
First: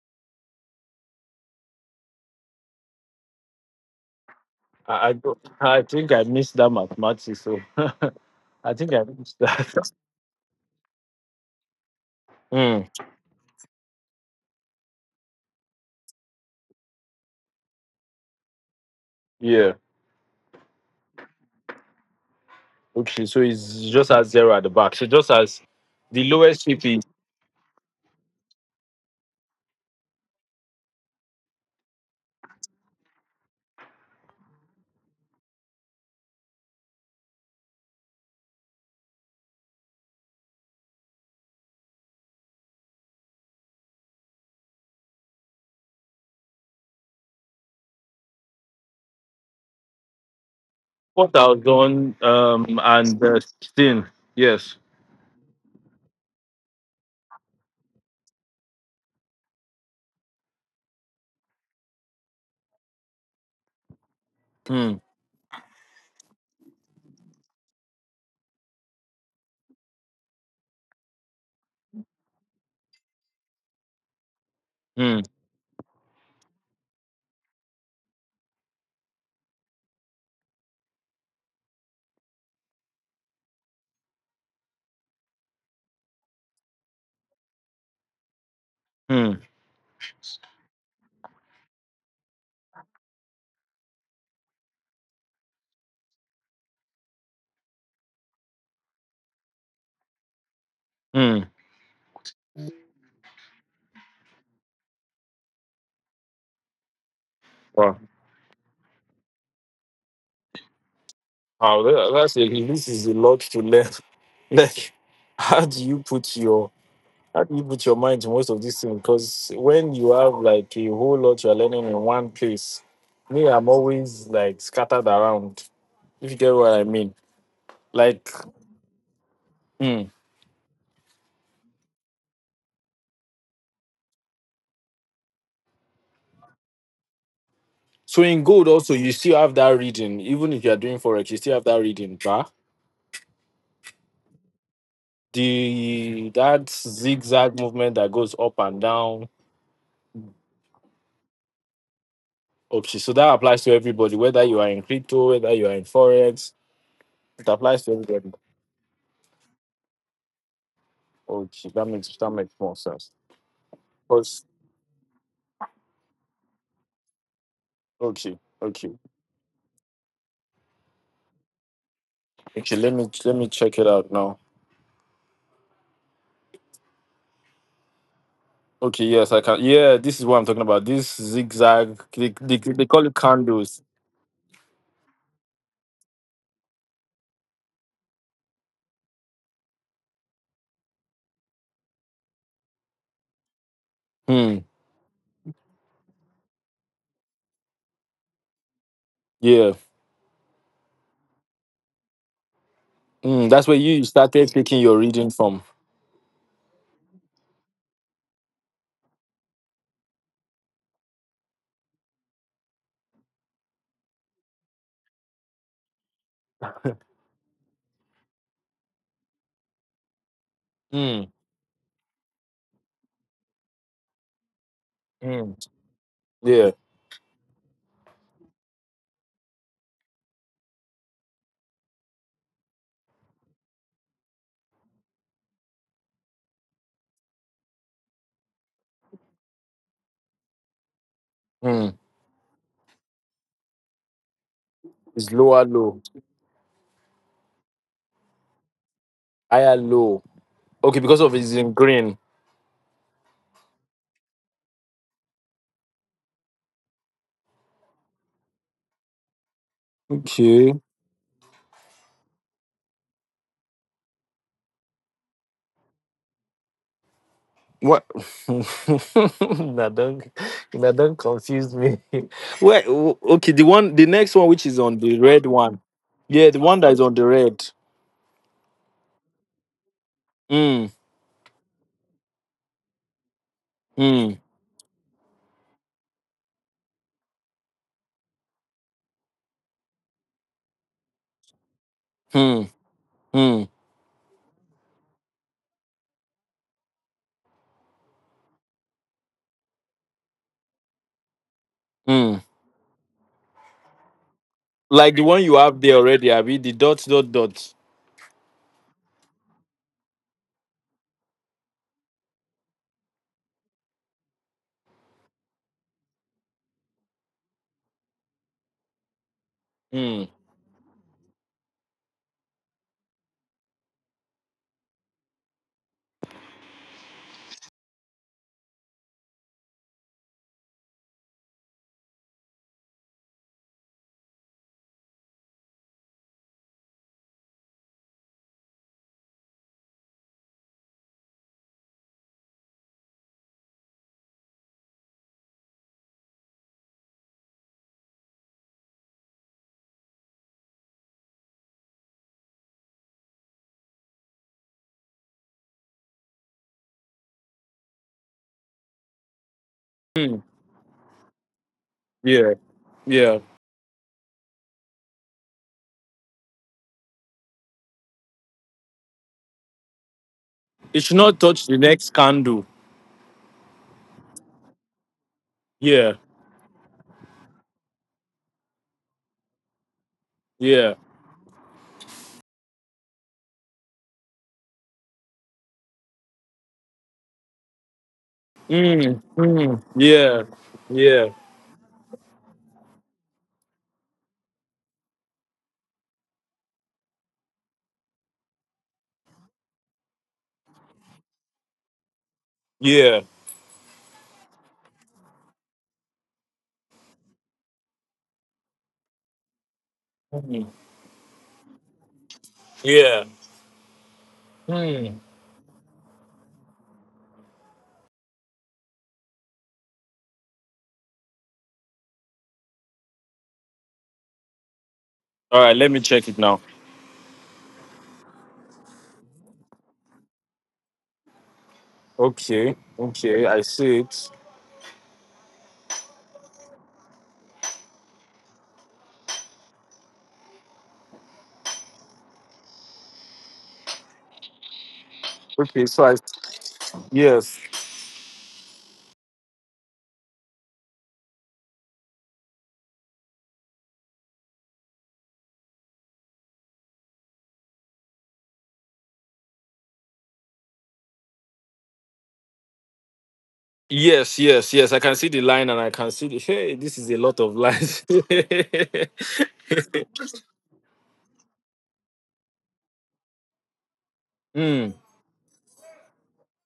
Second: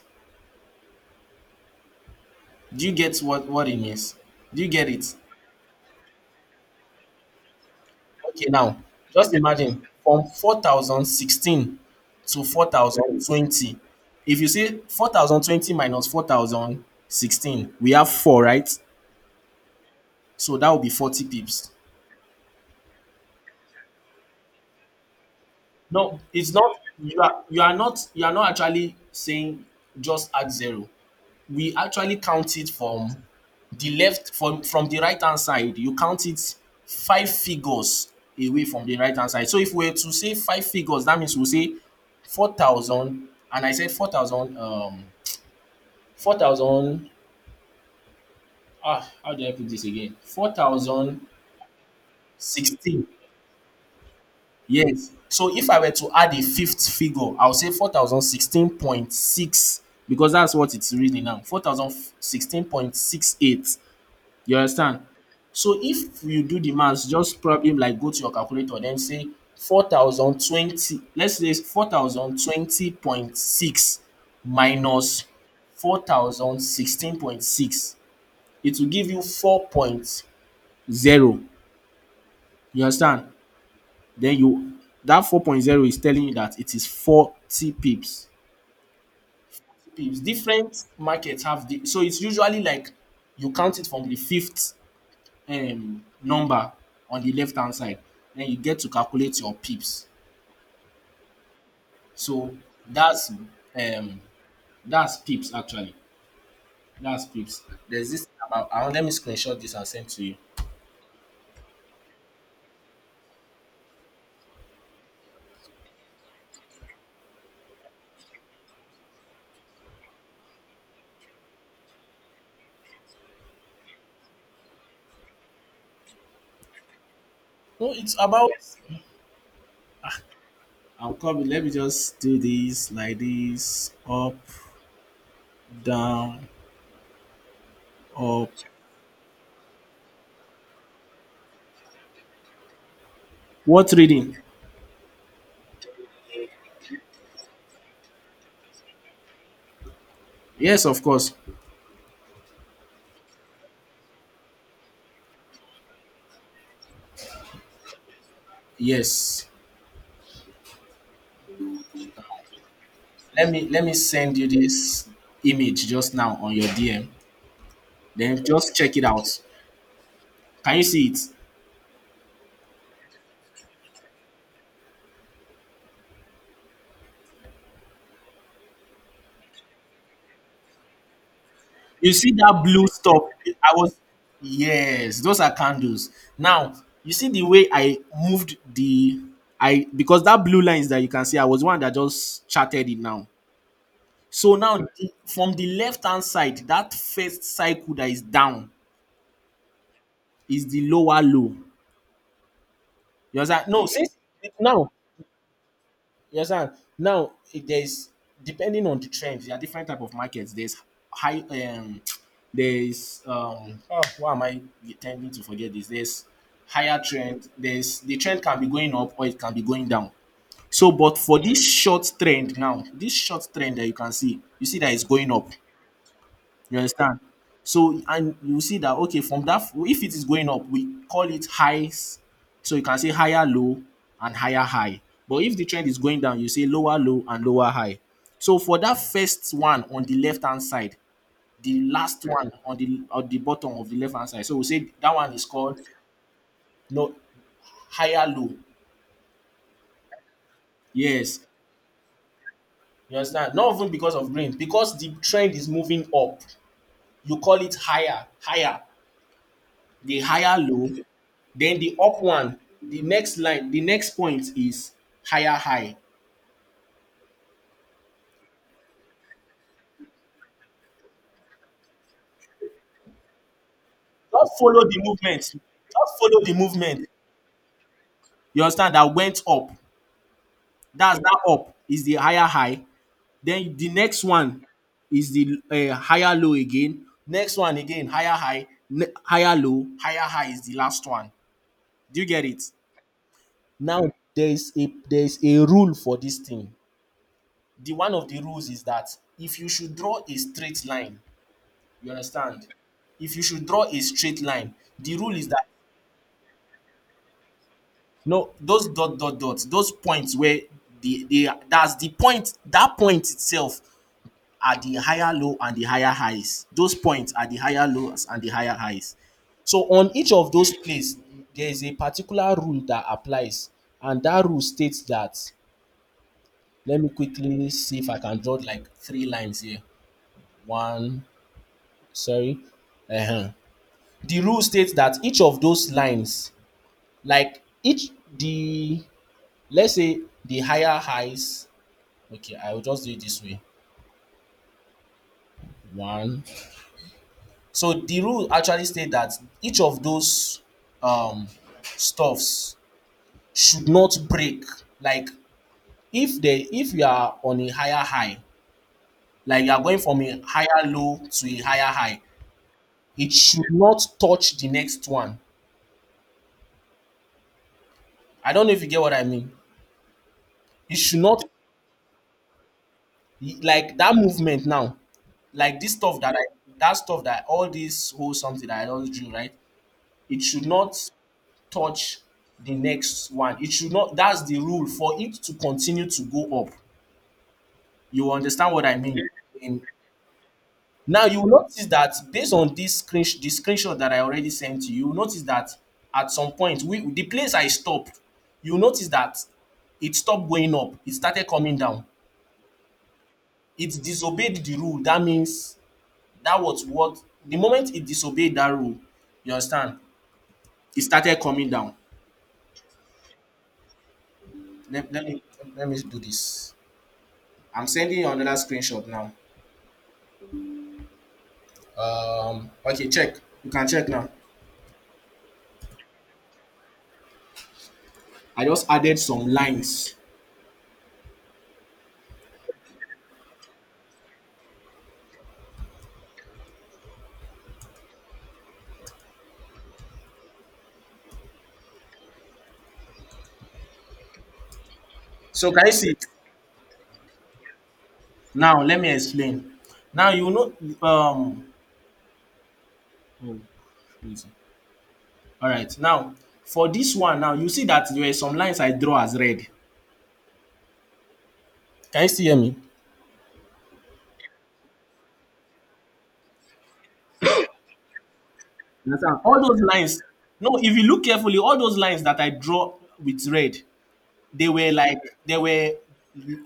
[SPEAKER 1] Do you get what it means? Do you get
[SPEAKER 2] I
[SPEAKER 1] it?
[SPEAKER 2] don't- I think I missed that mathematics. So,
[SPEAKER 1] Okay,
[SPEAKER 2] I
[SPEAKER 1] now
[SPEAKER 2] think I
[SPEAKER 1] just
[SPEAKER 2] missed
[SPEAKER 1] imagine
[SPEAKER 2] that.
[SPEAKER 1] from 4016 to
[SPEAKER 2] Hmm,
[SPEAKER 1] 4020. If you see 4020 minus 4016, we have four, right?
[SPEAKER 2] yeah.
[SPEAKER 1] So that will be 40 pips.
[SPEAKER 2] Okay. So it's just as zero at the back. So just as
[SPEAKER 1] No,
[SPEAKER 2] the
[SPEAKER 1] it's
[SPEAKER 2] lowest
[SPEAKER 1] not,
[SPEAKER 2] chip is
[SPEAKER 1] you are, you are not, you are not actually saying just add zero. We actually count it from the left from the right hand side, you count it five figures away from the right hand side. So if we were to say five figures, that means we'll say 4,000 and I said 4,000 4,000 ah how do I put this again? four thousand
[SPEAKER 2] 4,000
[SPEAKER 1] sixteen
[SPEAKER 2] and 16. Yes.
[SPEAKER 1] Yes, so if I were to add a fifth figure, I'll say four thousand 16.6, because that's what it's really, now, four thousand 16.68. You
[SPEAKER 2] Hmm.
[SPEAKER 1] understand? So if you do the maths, just, probably like, go to your calculator then say 4,020, let's say four thousand 20.6
[SPEAKER 2] Hmm.
[SPEAKER 1] minus four thousand 16.6, it will give you four point zero. You understand? Then, you that four point zero is telling you that it is 40 pips.
[SPEAKER 2] Hmm.
[SPEAKER 1] Pips. Different markets have the So it's usually like, you count it from the fifth number on the left hand side, then you get to calculate your pips.
[SPEAKER 2] Hmm.
[SPEAKER 1] So that's um that's pips, actually. That's pips.
[SPEAKER 2] Wow.
[SPEAKER 1] There's this about, let me screenshot this and send to you.
[SPEAKER 2] How this is a lot to learn. Like, how do you put your how do you put your mind to most of these things? Because when you have like a whole lot you're learning in one place, me, I'm always like scattered around. If you get what I mean,
[SPEAKER 1] No it's
[SPEAKER 2] like,
[SPEAKER 1] about
[SPEAKER 2] mm.
[SPEAKER 1] I will coming Let me just do this, like this. Up, down.
[SPEAKER 2] So in
[SPEAKER 1] Up.
[SPEAKER 2] gold also you still have that reading, even if you are doing forex, you still have that reading, bruh.
[SPEAKER 1] What reading?
[SPEAKER 2] The That zigzag movement that goes up and down.
[SPEAKER 1] Yes, of course.
[SPEAKER 2] Okay, so that applies to everybody, whether you are in crypto, whether you are in forex. It applies to everybody.
[SPEAKER 1] Yes.
[SPEAKER 2] Okay, that makes more sense.
[SPEAKER 1] Let me send you this image just now on your DM,
[SPEAKER 2] Okay,
[SPEAKER 1] then just check
[SPEAKER 2] okay,
[SPEAKER 1] it out. Can you see it?
[SPEAKER 2] okay. Let me check it out now. Okay, yes, I can. Yeah, this is what I'm talking about. This zigzag,
[SPEAKER 1] You
[SPEAKER 2] they,
[SPEAKER 1] see
[SPEAKER 2] they,
[SPEAKER 1] that blue
[SPEAKER 2] they call it
[SPEAKER 1] stuff? I
[SPEAKER 2] candles.
[SPEAKER 1] was Yes, those are candles. Now you see the way I moved the I because that blue lines that you can see, I was the one that just charted it now. So
[SPEAKER 2] Hmm.
[SPEAKER 1] now, the, from the left hand side, that first cycle that is down
[SPEAKER 2] Yeah.
[SPEAKER 1] is the lower low. You
[SPEAKER 2] Hmm. That's
[SPEAKER 1] understand?
[SPEAKER 2] where
[SPEAKER 1] No.
[SPEAKER 2] you
[SPEAKER 1] Since
[SPEAKER 2] started taking
[SPEAKER 1] now.
[SPEAKER 2] your reading from.
[SPEAKER 1] Yes, and now, if there's depending on the trends, there are different type of markets. There's high there's um oh, why am I tending to forget this? There's higher trend, the trend can be going up or it can be going down. So, but
[SPEAKER 2] Hmm.
[SPEAKER 1] for this short trend now, this short trend that you can see, you see that it's going up.
[SPEAKER 2] Hmm. Yeah.
[SPEAKER 1] You understand? So, and you see that, okay, from that, if it is going up, we call it highs. So you can say higher low and higher high. But if the trend is going down, you say lower low and lower high. So for that first one on the left hand side, the
[SPEAKER 2] Hmm.
[SPEAKER 1] last one on the bottom of the left hand side. So we say that
[SPEAKER 2] It's
[SPEAKER 1] one is
[SPEAKER 2] lower
[SPEAKER 1] called
[SPEAKER 2] low,
[SPEAKER 1] no, higher low.
[SPEAKER 2] higher low. Okay, because of
[SPEAKER 1] Yes.
[SPEAKER 2] it's in green.
[SPEAKER 1] You understand? Not even because of green, because the trend is moving up. You call it higher
[SPEAKER 2] Okay.
[SPEAKER 1] low, then the up one, the next line, the next point is higher high.
[SPEAKER 2] What? now don't, now don't confuse me. Wait, okay, the next one, which is on the red one.
[SPEAKER 1] Just follow
[SPEAKER 2] Yeah,
[SPEAKER 1] the
[SPEAKER 2] the one that is
[SPEAKER 1] movement.
[SPEAKER 2] on the red.
[SPEAKER 1] You understand that went up.
[SPEAKER 2] Mm,
[SPEAKER 1] That up is the higher high. Then the next
[SPEAKER 2] mm,
[SPEAKER 1] one is the higher low again. Next one again, higher high, higher low, higher high is the last one. Do you get it?
[SPEAKER 2] mm, mm,
[SPEAKER 1] Now there is a rule for this thing. The one of the rules is that if you should draw a straight line. You
[SPEAKER 2] mm.
[SPEAKER 1] understand? If you should draw a straight line, the
[SPEAKER 2] Like the
[SPEAKER 1] rule
[SPEAKER 2] one
[SPEAKER 1] is
[SPEAKER 2] you
[SPEAKER 1] that
[SPEAKER 2] have there already, Abby, the dot, dot, dot.
[SPEAKER 1] no, those dot dot dots, those points where the they that's the point that point itself are the higher low and the higher highs. Those points are the higher lows and the higher highs. So on
[SPEAKER 2] Mm,
[SPEAKER 1] each of those places, there is a particular rule that applies, and that rule states that. Let me quickly see if I can draw like three lines here. One, sorry. Uh-huh. The rule states that each of those lines, like each the let's say the higher highs, okay, I will just do it this way. One, so the rule actually state that each of those um stuffs should not break. Like, if they if you are on a higher high, like you are going from a
[SPEAKER 2] mm.
[SPEAKER 1] higher low to a higher high,
[SPEAKER 2] Yeah,
[SPEAKER 1] it
[SPEAKER 2] yeah.
[SPEAKER 1] should not touch the next one. I don't know if you get what I mean. It
[SPEAKER 2] It should
[SPEAKER 1] should
[SPEAKER 2] not
[SPEAKER 1] not,
[SPEAKER 2] touch the next candle.
[SPEAKER 1] like that movement now, like this
[SPEAKER 2] Yeah,
[SPEAKER 1] stuff that I that stuff that all this whole something that I just do right, it should
[SPEAKER 2] yeah.
[SPEAKER 1] not touch the next one. It should not. That's the rule for it to continue to go up. You understand what I
[SPEAKER 2] Mm,
[SPEAKER 1] mean? In-
[SPEAKER 2] mm, yeah,
[SPEAKER 1] Now
[SPEAKER 2] yeah,
[SPEAKER 1] you will notice that based on this screenshot that I already sent you, you will notice that at some point, we, the place I stopped, you will notice that it stopped going up, it started coming down.
[SPEAKER 2] yeah,
[SPEAKER 1] It disobeyed the rule. That means that was what, the moment it disobeyed that rule, you understand,
[SPEAKER 2] mm,
[SPEAKER 1] it started coming down.
[SPEAKER 2] yeah.
[SPEAKER 1] let,
[SPEAKER 2] Mm.
[SPEAKER 1] let me, let me do this. I'm sending you another screenshot now. Okay, check. You can check now.
[SPEAKER 2] All right, let me check it now.
[SPEAKER 1] I just added some lines.
[SPEAKER 2] Okay, okay, I see it.
[SPEAKER 1] So can
[SPEAKER 2] Okay,
[SPEAKER 1] you
[SPEAKER 2] so
[SPEAKER 1] see
[SPEAKER 2] I
[SPEAKER 1] it?
[SPEAKER 2] yes,
[SPEAKER 1] Now let me explain. Now you know, um oh, crazy! All right, now for this one now, you see that there were some lines I draw as red. Can you still hear me?
[SPEAKER 2] yes, yes, yes. I can see the line, and I can see the hey. This is a lot of lines.
[SPEAKER 1] You understand? All those lines, no, if you look carefully, all those lines that I draw with red, they
[SPEAKER 2] Hmm.
[SPEAKER 1] were like, they were,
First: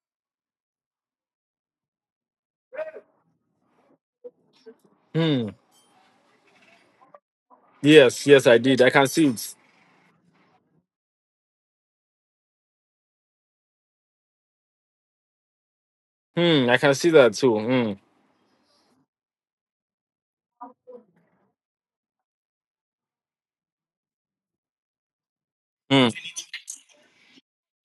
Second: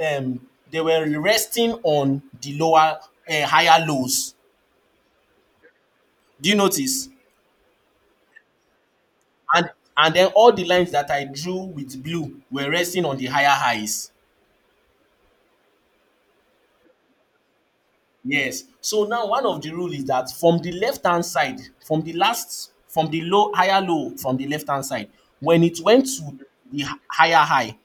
[SPEAKER 1] they were resting on the lower, higher lows.
[SPEAKER 2] Hmm.
[SPEAKER 1] Do you notice?
[SPEAKER 2] Yes. Yes, I did. I can see it.
[SPEAKER 1] and and then all the lines that I drew with blue were resting on the higher highs.
[SPEAKER 2] Hmm. I can see that too. Hmm.
[SPEAKER 1] Yes. So now one of the rule is that from the left hand side, from the last, from the low higher low from the left hand side, when it went
[SPEAKER 2] Hmm.
[SPEAKER 1] to the higher high,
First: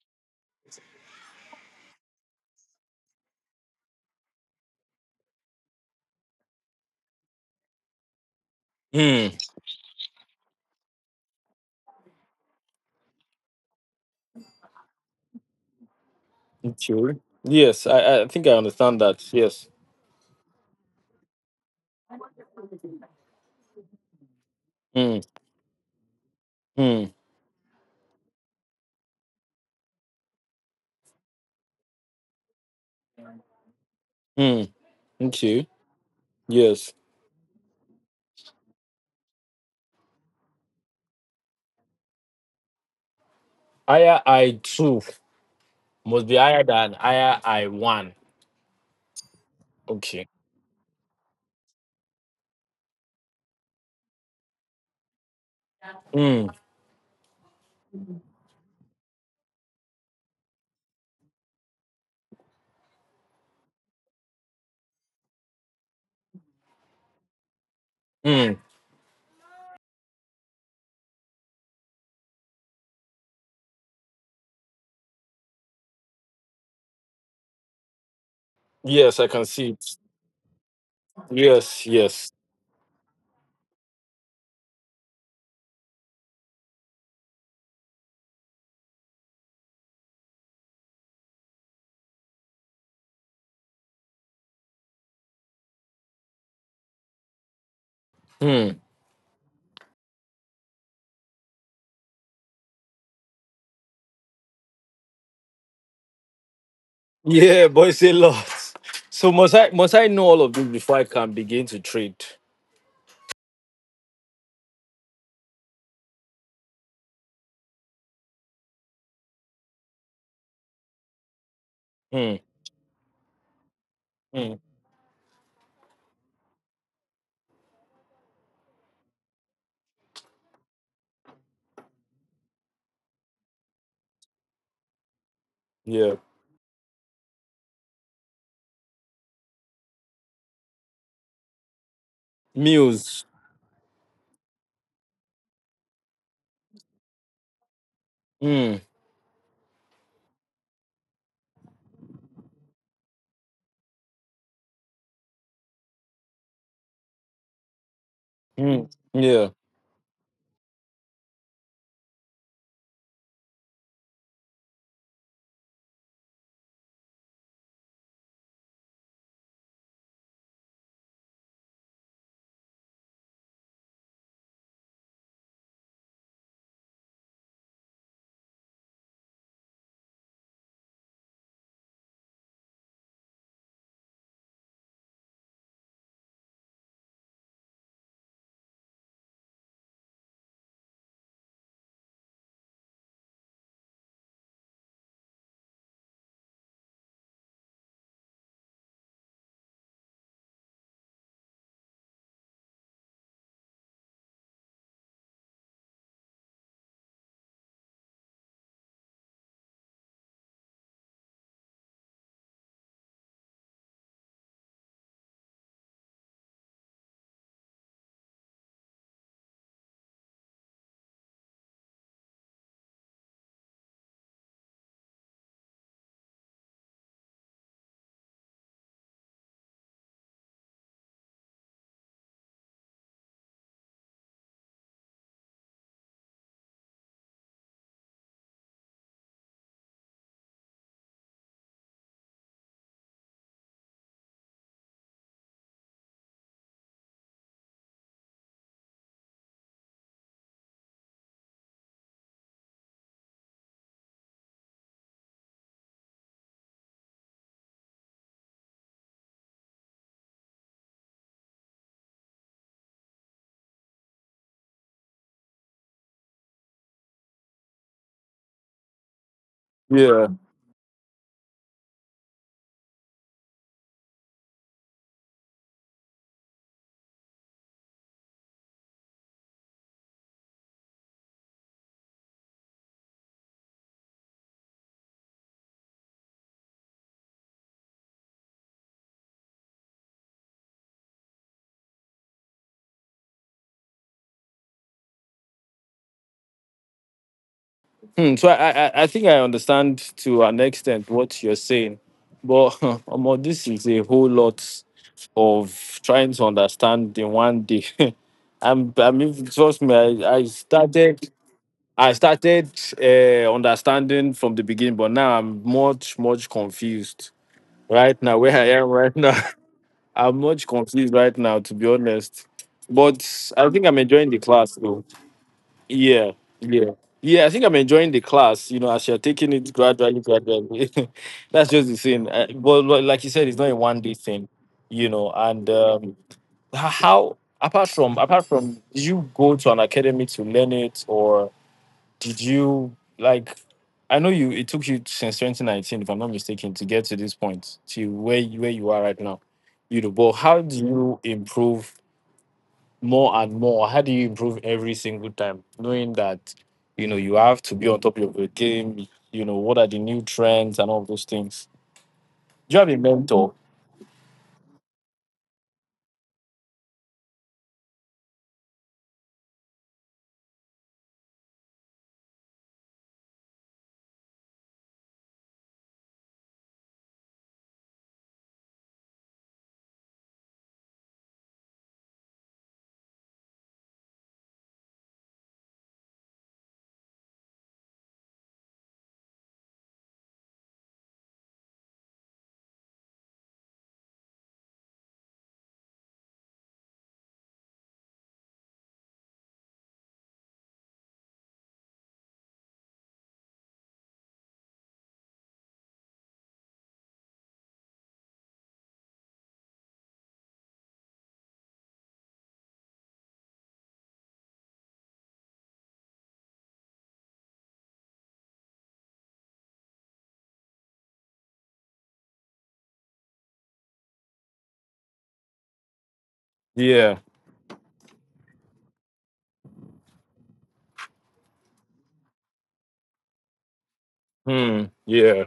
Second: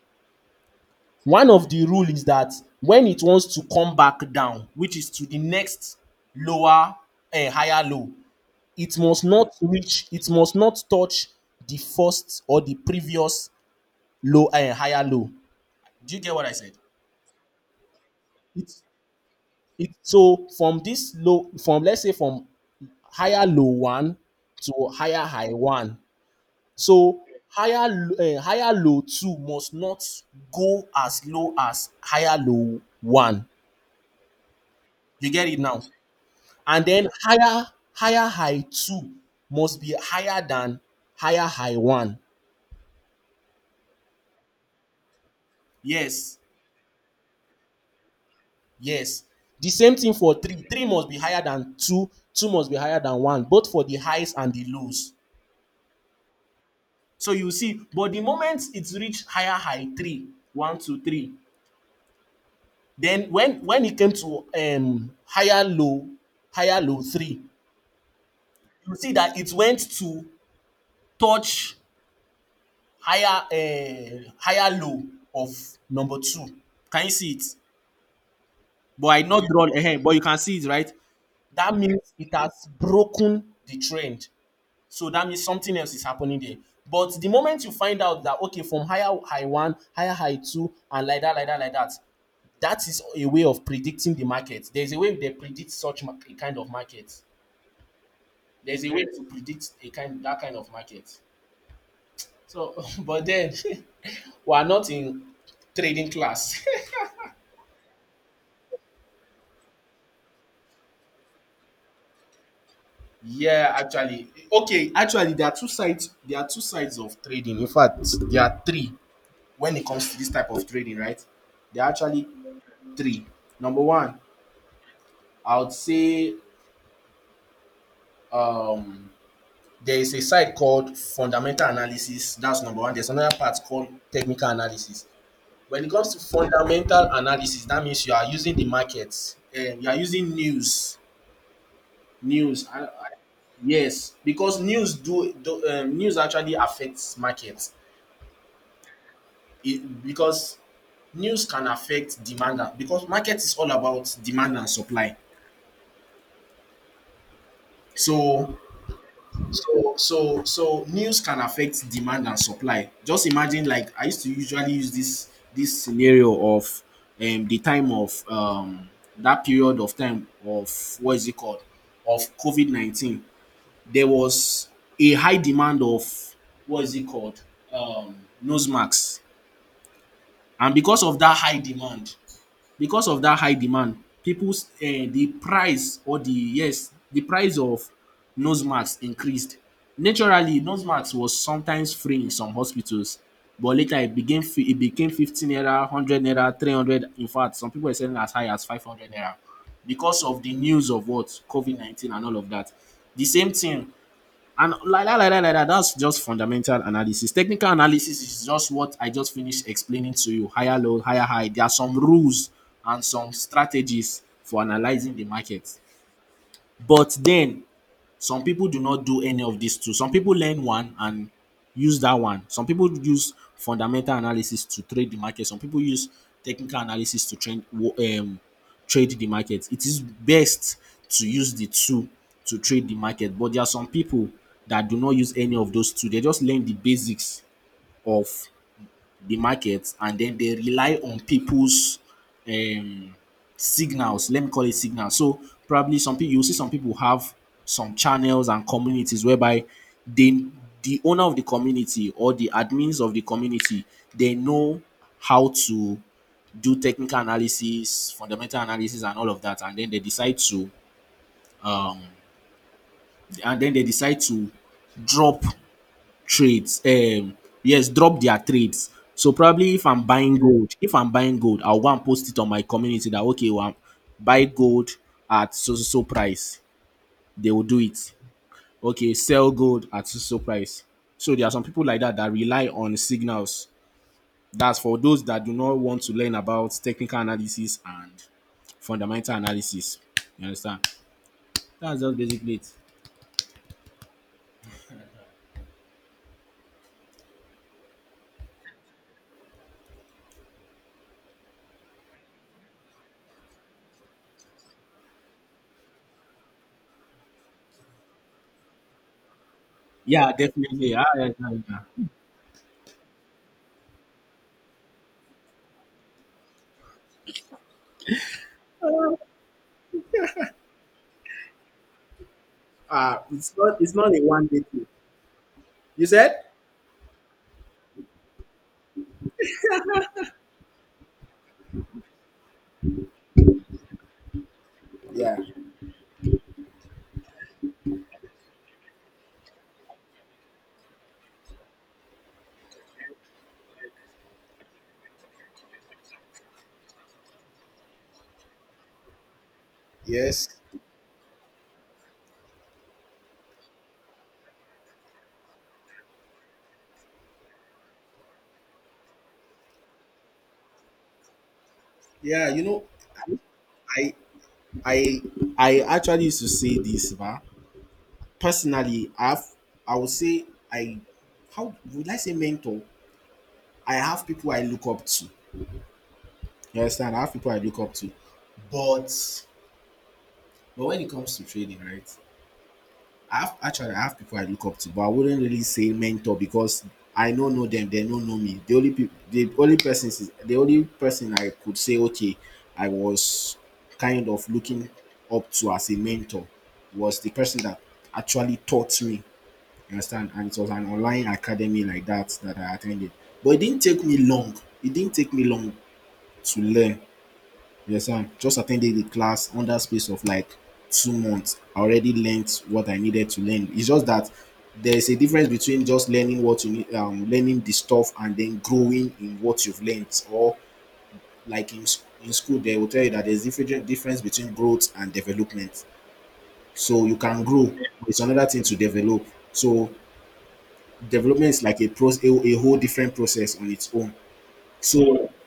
[SPEAKER 1] one of the rule is that when it wants to come back down, which is to the next lower and higher low, it must
[SPEAKER 2] Hmm.
[SPEAKER 1] not reach, it must not touch the first or the previous low and higher low. Do you get what I said?
[SPEAKER 2] Okay. Yes. I think I
[SPEAKER 1] It's
[SPEAKER 2] understand that. Yes.
[SPEAKER 1] it so from this low, from let's say from higher low one to
[SPEAKER 2] Hmm.
[SPEAKER 1] higher high one.
[SPEAKER 2] Hmm.
[SPEAKER 1] So higher, higher low two must not go as low as higher low one.
[SPEAKER 2] Hmm.
[SPEAKER 1] You get it
[SPEAKER 2] Okay.
[SPEAKER 1] now? And
[SPEAKER 2] Yes.
[SPEAKER 1] then higher high two must be higher than higher high one.
[SPEAKER 2] I two must
[SPEAKER 1] Yes.
[SPEAKER 2] be higher than I one.
[SPEAKER 1] Yes. The same thing
[SPEAKER 2] Okay.
[SPEAKER 1] for three. Three must be higher than two. Two must be higher than one, both for the highs and the lows.
[SPEAKER 2] Hmm.
[SPEAKER 1] So you see, but the moment it's reached higher high three, one, two, three, then when it came to higher low three,
[SPEAKER 2] Hmm,
[SPEAKER 1] you see that it went to touch higher, higher low of number two. Can you see it? But
[SPEAKER 2] yes,
[SPEAKER 1] I
[SPEAKER 2] I
[SPEAKER 1] not
[SPEAKER 2] can
[SPEAKER 1] draw
[SPEAKER 2] see it.
[SPEAKER 1] ahead, but you can see it, right? That
[SPEAKER 2] Yes,
[SPEAKER 1] means
[SPEAKER 2] yes.
[SPEAKER 1] it has broken the trend. So that means something else is happening there. But the moment you find out that okay, from higher high one, higher high two, and like that, like that, like that, that is a way of predicting the market. There's a way they predict such a kind of market.
[SPEAKER 2] Hmm.
[SPEAKER 1] There's a way to predict a kind that kind of market. So, but then we are not in trading class.
[SPEAKER 2] Yeah, but it's a lot. So must I know all of this before I can begin to trade?
[SPEAKER 1] Yeah, actually, okay, actually, there are two sides. There are two sides of trading. In fact, there are three when it comes to this type of trading, right? There are actually
[SPEAKER 2] Hmm.
[SPEAKER 1] three. Number one,
[SPEAKER 2] Hmm.
[SPEAKER 1] I would say, um, there is a side called fundamental analysis. That's number one. There's another part called technical analysis. When it comes
[SPEAKER 2] Yeah.
[SPEAKER 1] to fundamental analysis, that means you are using the markets. You are using news. News.
[SPEAKER 2] Meals.
[SPEAKER 1] Yes, because news do, news actually affects markets.
[SPEAKER 2] Hmm.
[SPEAKER 1] It, because news can affect demand, because market is all about demand and supply. So
[SPEAKER 2] Hmm. Yeah.
[SPEAKER 1] so so news can affect demand and supply. Just imagine, like I used to usually use this scenario of, the time of, that period of time of, what is it called, of COVID 19. There was a high demand of, what is it called, um nose masks, and because of that high demand, people's the price or the yes, the price of nose masks increased. Naturally, nose masks was sometimes free in some hospitals, but later it became it became 15 naira, 100 naira, 300. In fact, some people are selling as high as 500 naira because of the news of what COVID-19 and all of that. The same thing, and like that, like that, like that, that's just fundamental analysis. Technical analysis is just what I just finished explaining to you. Higher low, higher high. There are some rules and some strategies for analyzing the market. But then some people do not do any of these two. Some people learn one and use that one. Some people use fundamental analysis to trade the market. Some people use technical analysis to train, um, trade the market. It is best to use the two to trade the market, but there are some people that do not use any of those two. They just learn the basics of the market, and then they rely on people's, um, signals. Let me call it signals. So probably some people, you see some people have some channels and communities whereby they the owner of the community or the admins of the community, they know how to do technical analysis, fundamental analysis, and all of that, and then they decide to drop trades yes, drop their trades. So probably if
[SPEAKER 2] Yeah.
[SPEAKER 1] I'm buying gold, I'll go and post it on my community that okay, well, I'm buy gold at so so so price. They will do it. Okay, sell gold at so so price. So there are some people like that that rely on signals. That's for those that do not want to learn about technical analysis and fundamental analysis. You understand? That's just basically it.
[SPEAKER 2] Hmm. So I think I understand to an extent what you're saying, but Omo, this is a whole lot of trying to understand in one day. I mean trust me,
[SPEAKER 1] Yeah,
[SPEAKER 2] I, I
[SPEAKER 1] definitely. Ah, yeah,
[SPEAKER 2] started
[SPEAKER 1] yeah, yeah.
[SPEAKER 2] I started uh, understanding from the beginning, but now I'm much, much confused right now. Where I am right now, I'm much confused right now, to be honest.
[SPEAKER 1] Uh,
[SPEAKER 2] But
[SPEAKER 1] it's
[SPEAKER 2] I
[SPEAKER 1] not
[SPEAKER 2] think
[SPEAKER 1] it's
[SPEAKER 2] I'm
[SPEAKER 1] not a
[SPEAKER 2] enjoying the
[SPEAKER 1] one day
[SPEAKER 2] class,
[SPEAKER 1] thing.
[SPEAKER 2] though.
[SPEAKER 1] You
[SPEAKER 2] Yeah,
[SPEAKER 1] said.
[SPEAKER 2] yeah, yeah. I think I'm enjoying the class. You know, as you're taking it gradually, gradually. That's just the thing. But like you said, it's not a one day thing. You know, and how apart from did you go to an academy to learn it or? Did you like? I know you. It took you since 2019, if I'm not mistaken, to get to this point, to where you are right now. You know, but how do you improve more and more? How do you improve every single time, knowing that you know you have to be on top of your game? You know, what are the new trends and all those things?
[SPEAKER 1] Yeah, you
[SPEAKER 2] Do you
[SPEAKER 1] know,
[SPEAKER 2] have a mentor?
[SPEAKER 1] I I I actually used to say this, but personally, I've, I would say, I, how would I say mentor? I have people I look up to. You understand? I have people I look up to. But but when it comes to trading, right? I have, actually I have people I look up to, but I wouldn't really say mentor because I don't know them. They don't know me. The only people, the only person, the only person I could say, okay, I was kind of looking up to as a mentor was the person that actually taught me. You understand? And it was an online academy like that that I attended. But it didn't take me long. It didn't take me long to learn. Yes, understand? Just attended the class under space of like 2 months. I already learned what I needed to learn. It's just that there's a difference between just learning what you need, learning the stuff, and then growing in what you've learned. Or like in in school, they will tell you that there's different difference between growth and development. So you
[SPEAKER 2] Yeah.
[SPEAKER 1] can grow, but it's another thing to develop. So development is like a process, a whole different process on its own.
[SPEAKER 2] Hmm.
[SPEAKER 1] So
[SPEAKER 2] Yeah.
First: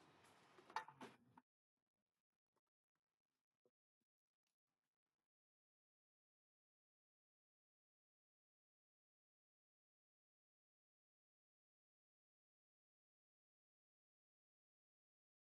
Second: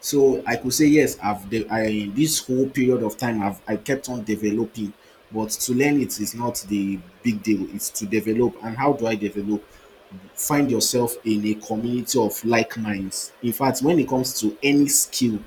[SPEAKER 1] So I could say yes, I, this whole period of time I kept on developing, but to learn it is not the big deal. It's to develop, and how do I develop? Find yourself in a community of like minds. In fact, when it comes to any skill,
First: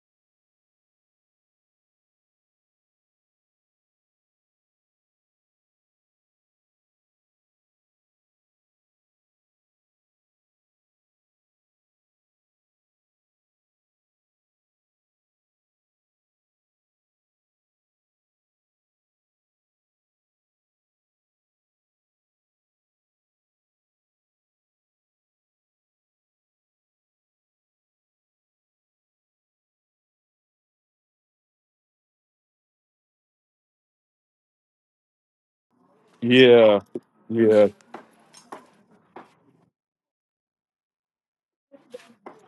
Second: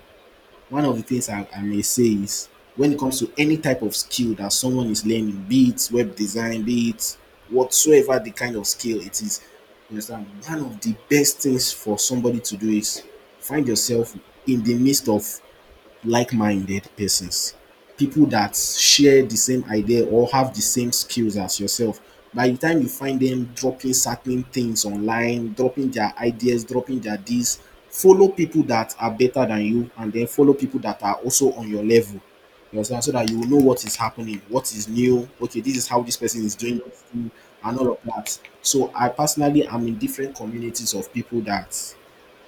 [SPEAKER 1] one of the things I may say is, when it comes to any type of skill that someone is learning, be it web design, be it whatsoever the kind of skill it is, you understand, one of the best things for somebody to do is find yourself in the midst of like-minded persons, people that share the same idea or have the same skills as yourself. By the time you find them dropping certain things online, dropping their ideas, dropping their this, follow people that are better than you and then follow people that are also on your level. You understand? So that you will know what is happening, what is new. Okay, this is how this person is doing
[SPEAKER 2] Yeah.
[SPEAKER 1] this thing
[SPEAKER 2] Yeah.
[SPEAKER 1] and all of that. So I personally am in different communities of people that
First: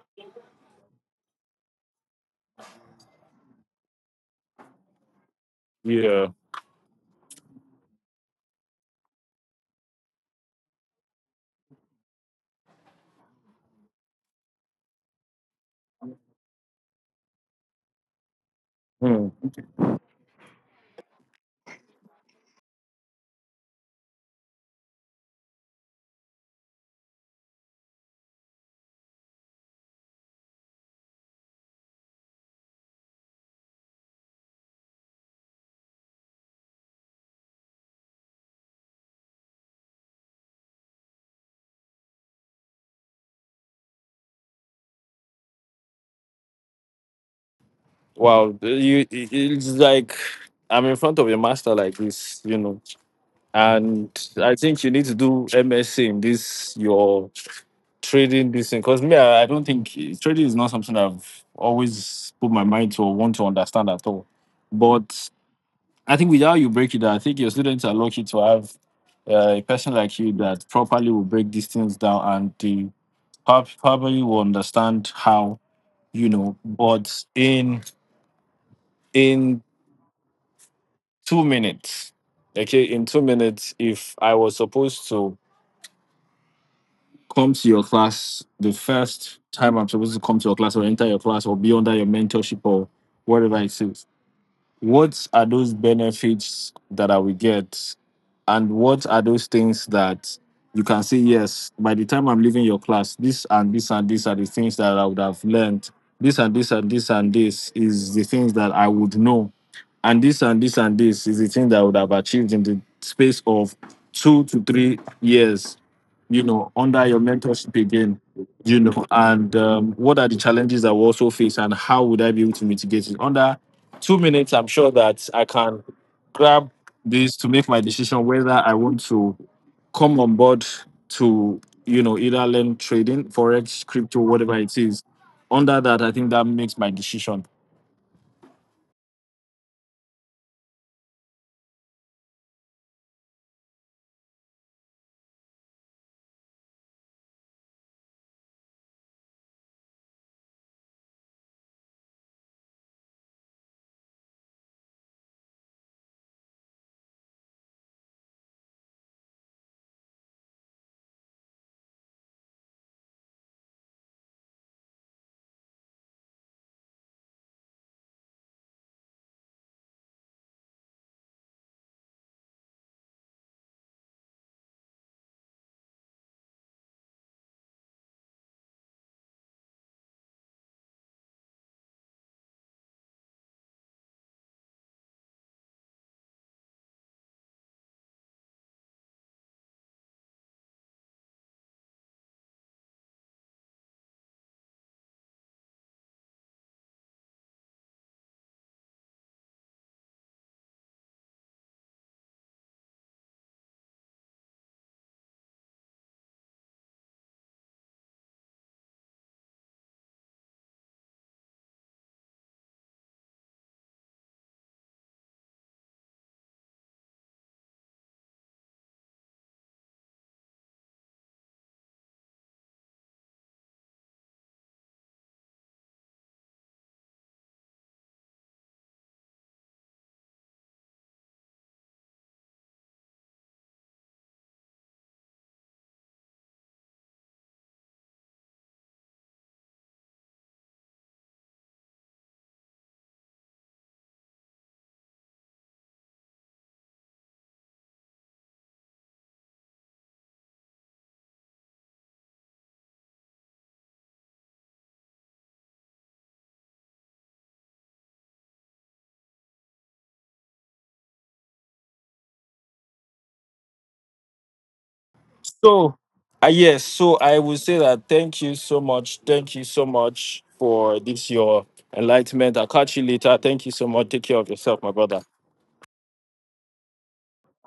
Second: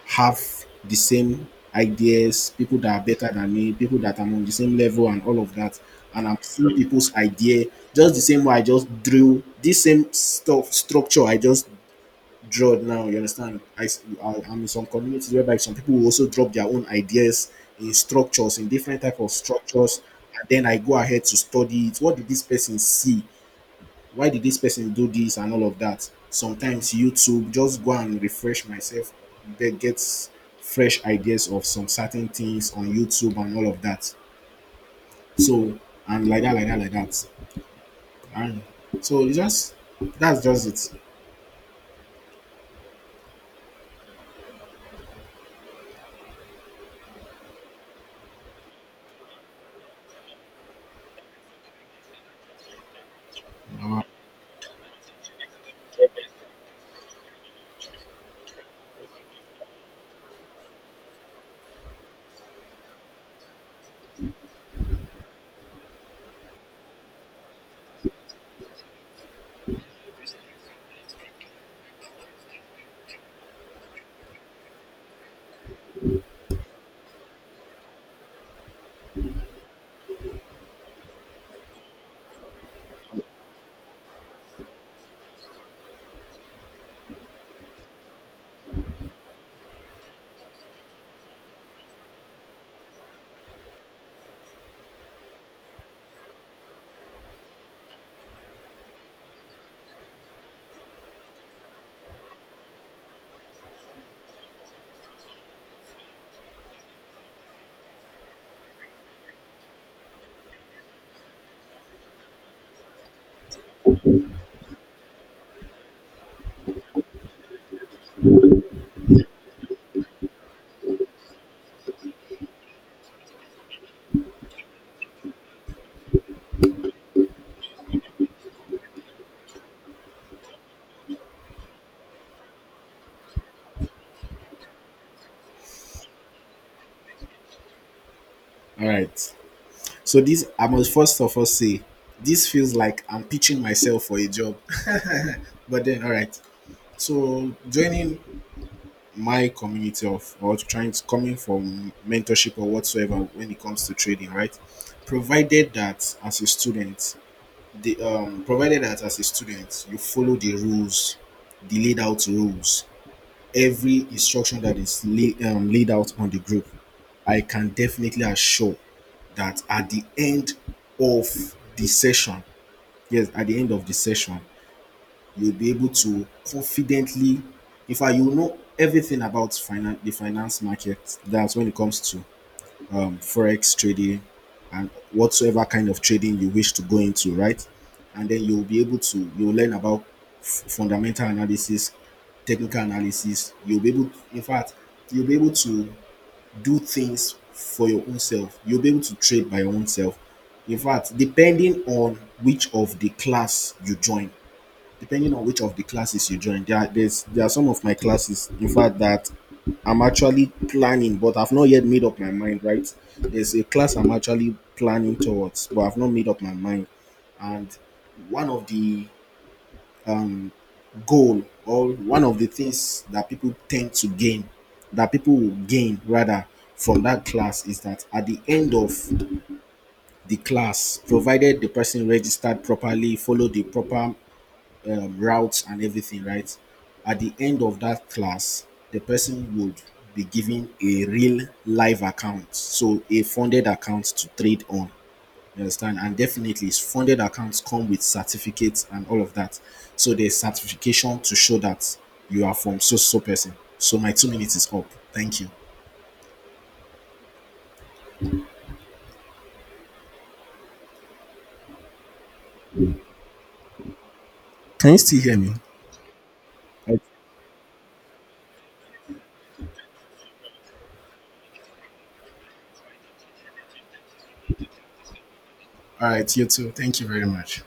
[SPEAKER 1] have the same ideas, people that are better than me, people that are on the same level, and all of that. And
[SPEAKER 2] Yeah.
[SPEAKER 1] I'm seeing people's idea just the same way I just drew this same stuff structure I just drew now. You understand? I am in some communities whereby some people will also drop their own ideas in structures, in different type of
[SPEAKER 2] Hmm.
[SPEAKER 1] structures, and then I go ahead to study it. What did this person see? Why did this person do this and all of that? Sometimes YouTube, just go and refresh myself, that gets fresh ideas of some certain things on YouTube and all of that. So, and like that, like that, like that, and so it's just, that's just it.
[SPEAKER 2] Wow. It's like I'm in front of a master like this. You know. And I think you need to do MSc in this your trading this thing. Because me, I don't think trading is not something I've always put my mind to or want to understand at all. But I think without you break it down, I think your students are lucky to have a person like you that properly will break these things down and they probably will understand how. But in 2 minutes, okay, in 2 minutes, if I was supposed to come to your class the first time I'm supposed to come to your class or enter your class or be under your mentorship or whatever it is, what are those benefits that I will get? And what are those things that you can say, yes, by the time I'm leaving your class, this and this and this are the things that I would have learned. This and this and this and this is the things that I would know. And this and this and this is the thing that I would have achieved in the space of two to three years, under your mentorship again, and what are the challenges that we also face and how would I be able to mitigate it? Under 2 minutes, I'm sure that I can grab this to make my decision whether I want to come on board to, either learn trading, forex, crypto, whatever it is. Under that, I think that makes my decision.
[SPEAKER 1] All right, so this, I must first of all say this feels like I'm pitching myself for a job. But then, all right, so joining my community of, or trying to coming from mentorship or whatsoever when it comes to trading, right? Provided that as a student, you follow the rules, the laid out rules, every instruction that is laid out on the group, I can definitely assure that at the end of the session, yes, at the end of the session, you'll be able to confidently, in fact, you will know everything about the finance market. That's when it comes to forex trading and whatsoever kind of trading you wish to go into, right? And then you'll be able to, you'll learn about fundamental analysis, technical analysis. You'll be able, in fact, you'll be able to do things for your own self. You'll be able to trade by your own self. In fact, depending on which of the class you join, depending on which of the classes you join, there are some of my classes, in fact, that I'm actually planning, but I've not yet made up my mind. Right, there's a class I'm actually planning towards but I've not made up my mind. And one of the um, goal, or one of the things that people tend to gain, that people will gain rather, from that class is that at the end of the class, provided the person registered properly, followed the proper routes and everything, right? At the end of that class, the person would be given a real live account, so a funded account to trade on. You understand? And definitely, funded accounts come with certificates and all of that. So there's certification to show that you are from so so person. So my 2 minutes is up. Thank you. Can you still hear me?
[SPEAKER 2] So, yes,
[SPEAKER 1] All
[SPEAKER 2] so I would say that thank you so much. Thank you so much for this, your enlightenment. I'll catch you later. Thank you so much. Take care of yourself, my brother.
[SPEAKER 1] right, you too. Thank you very much.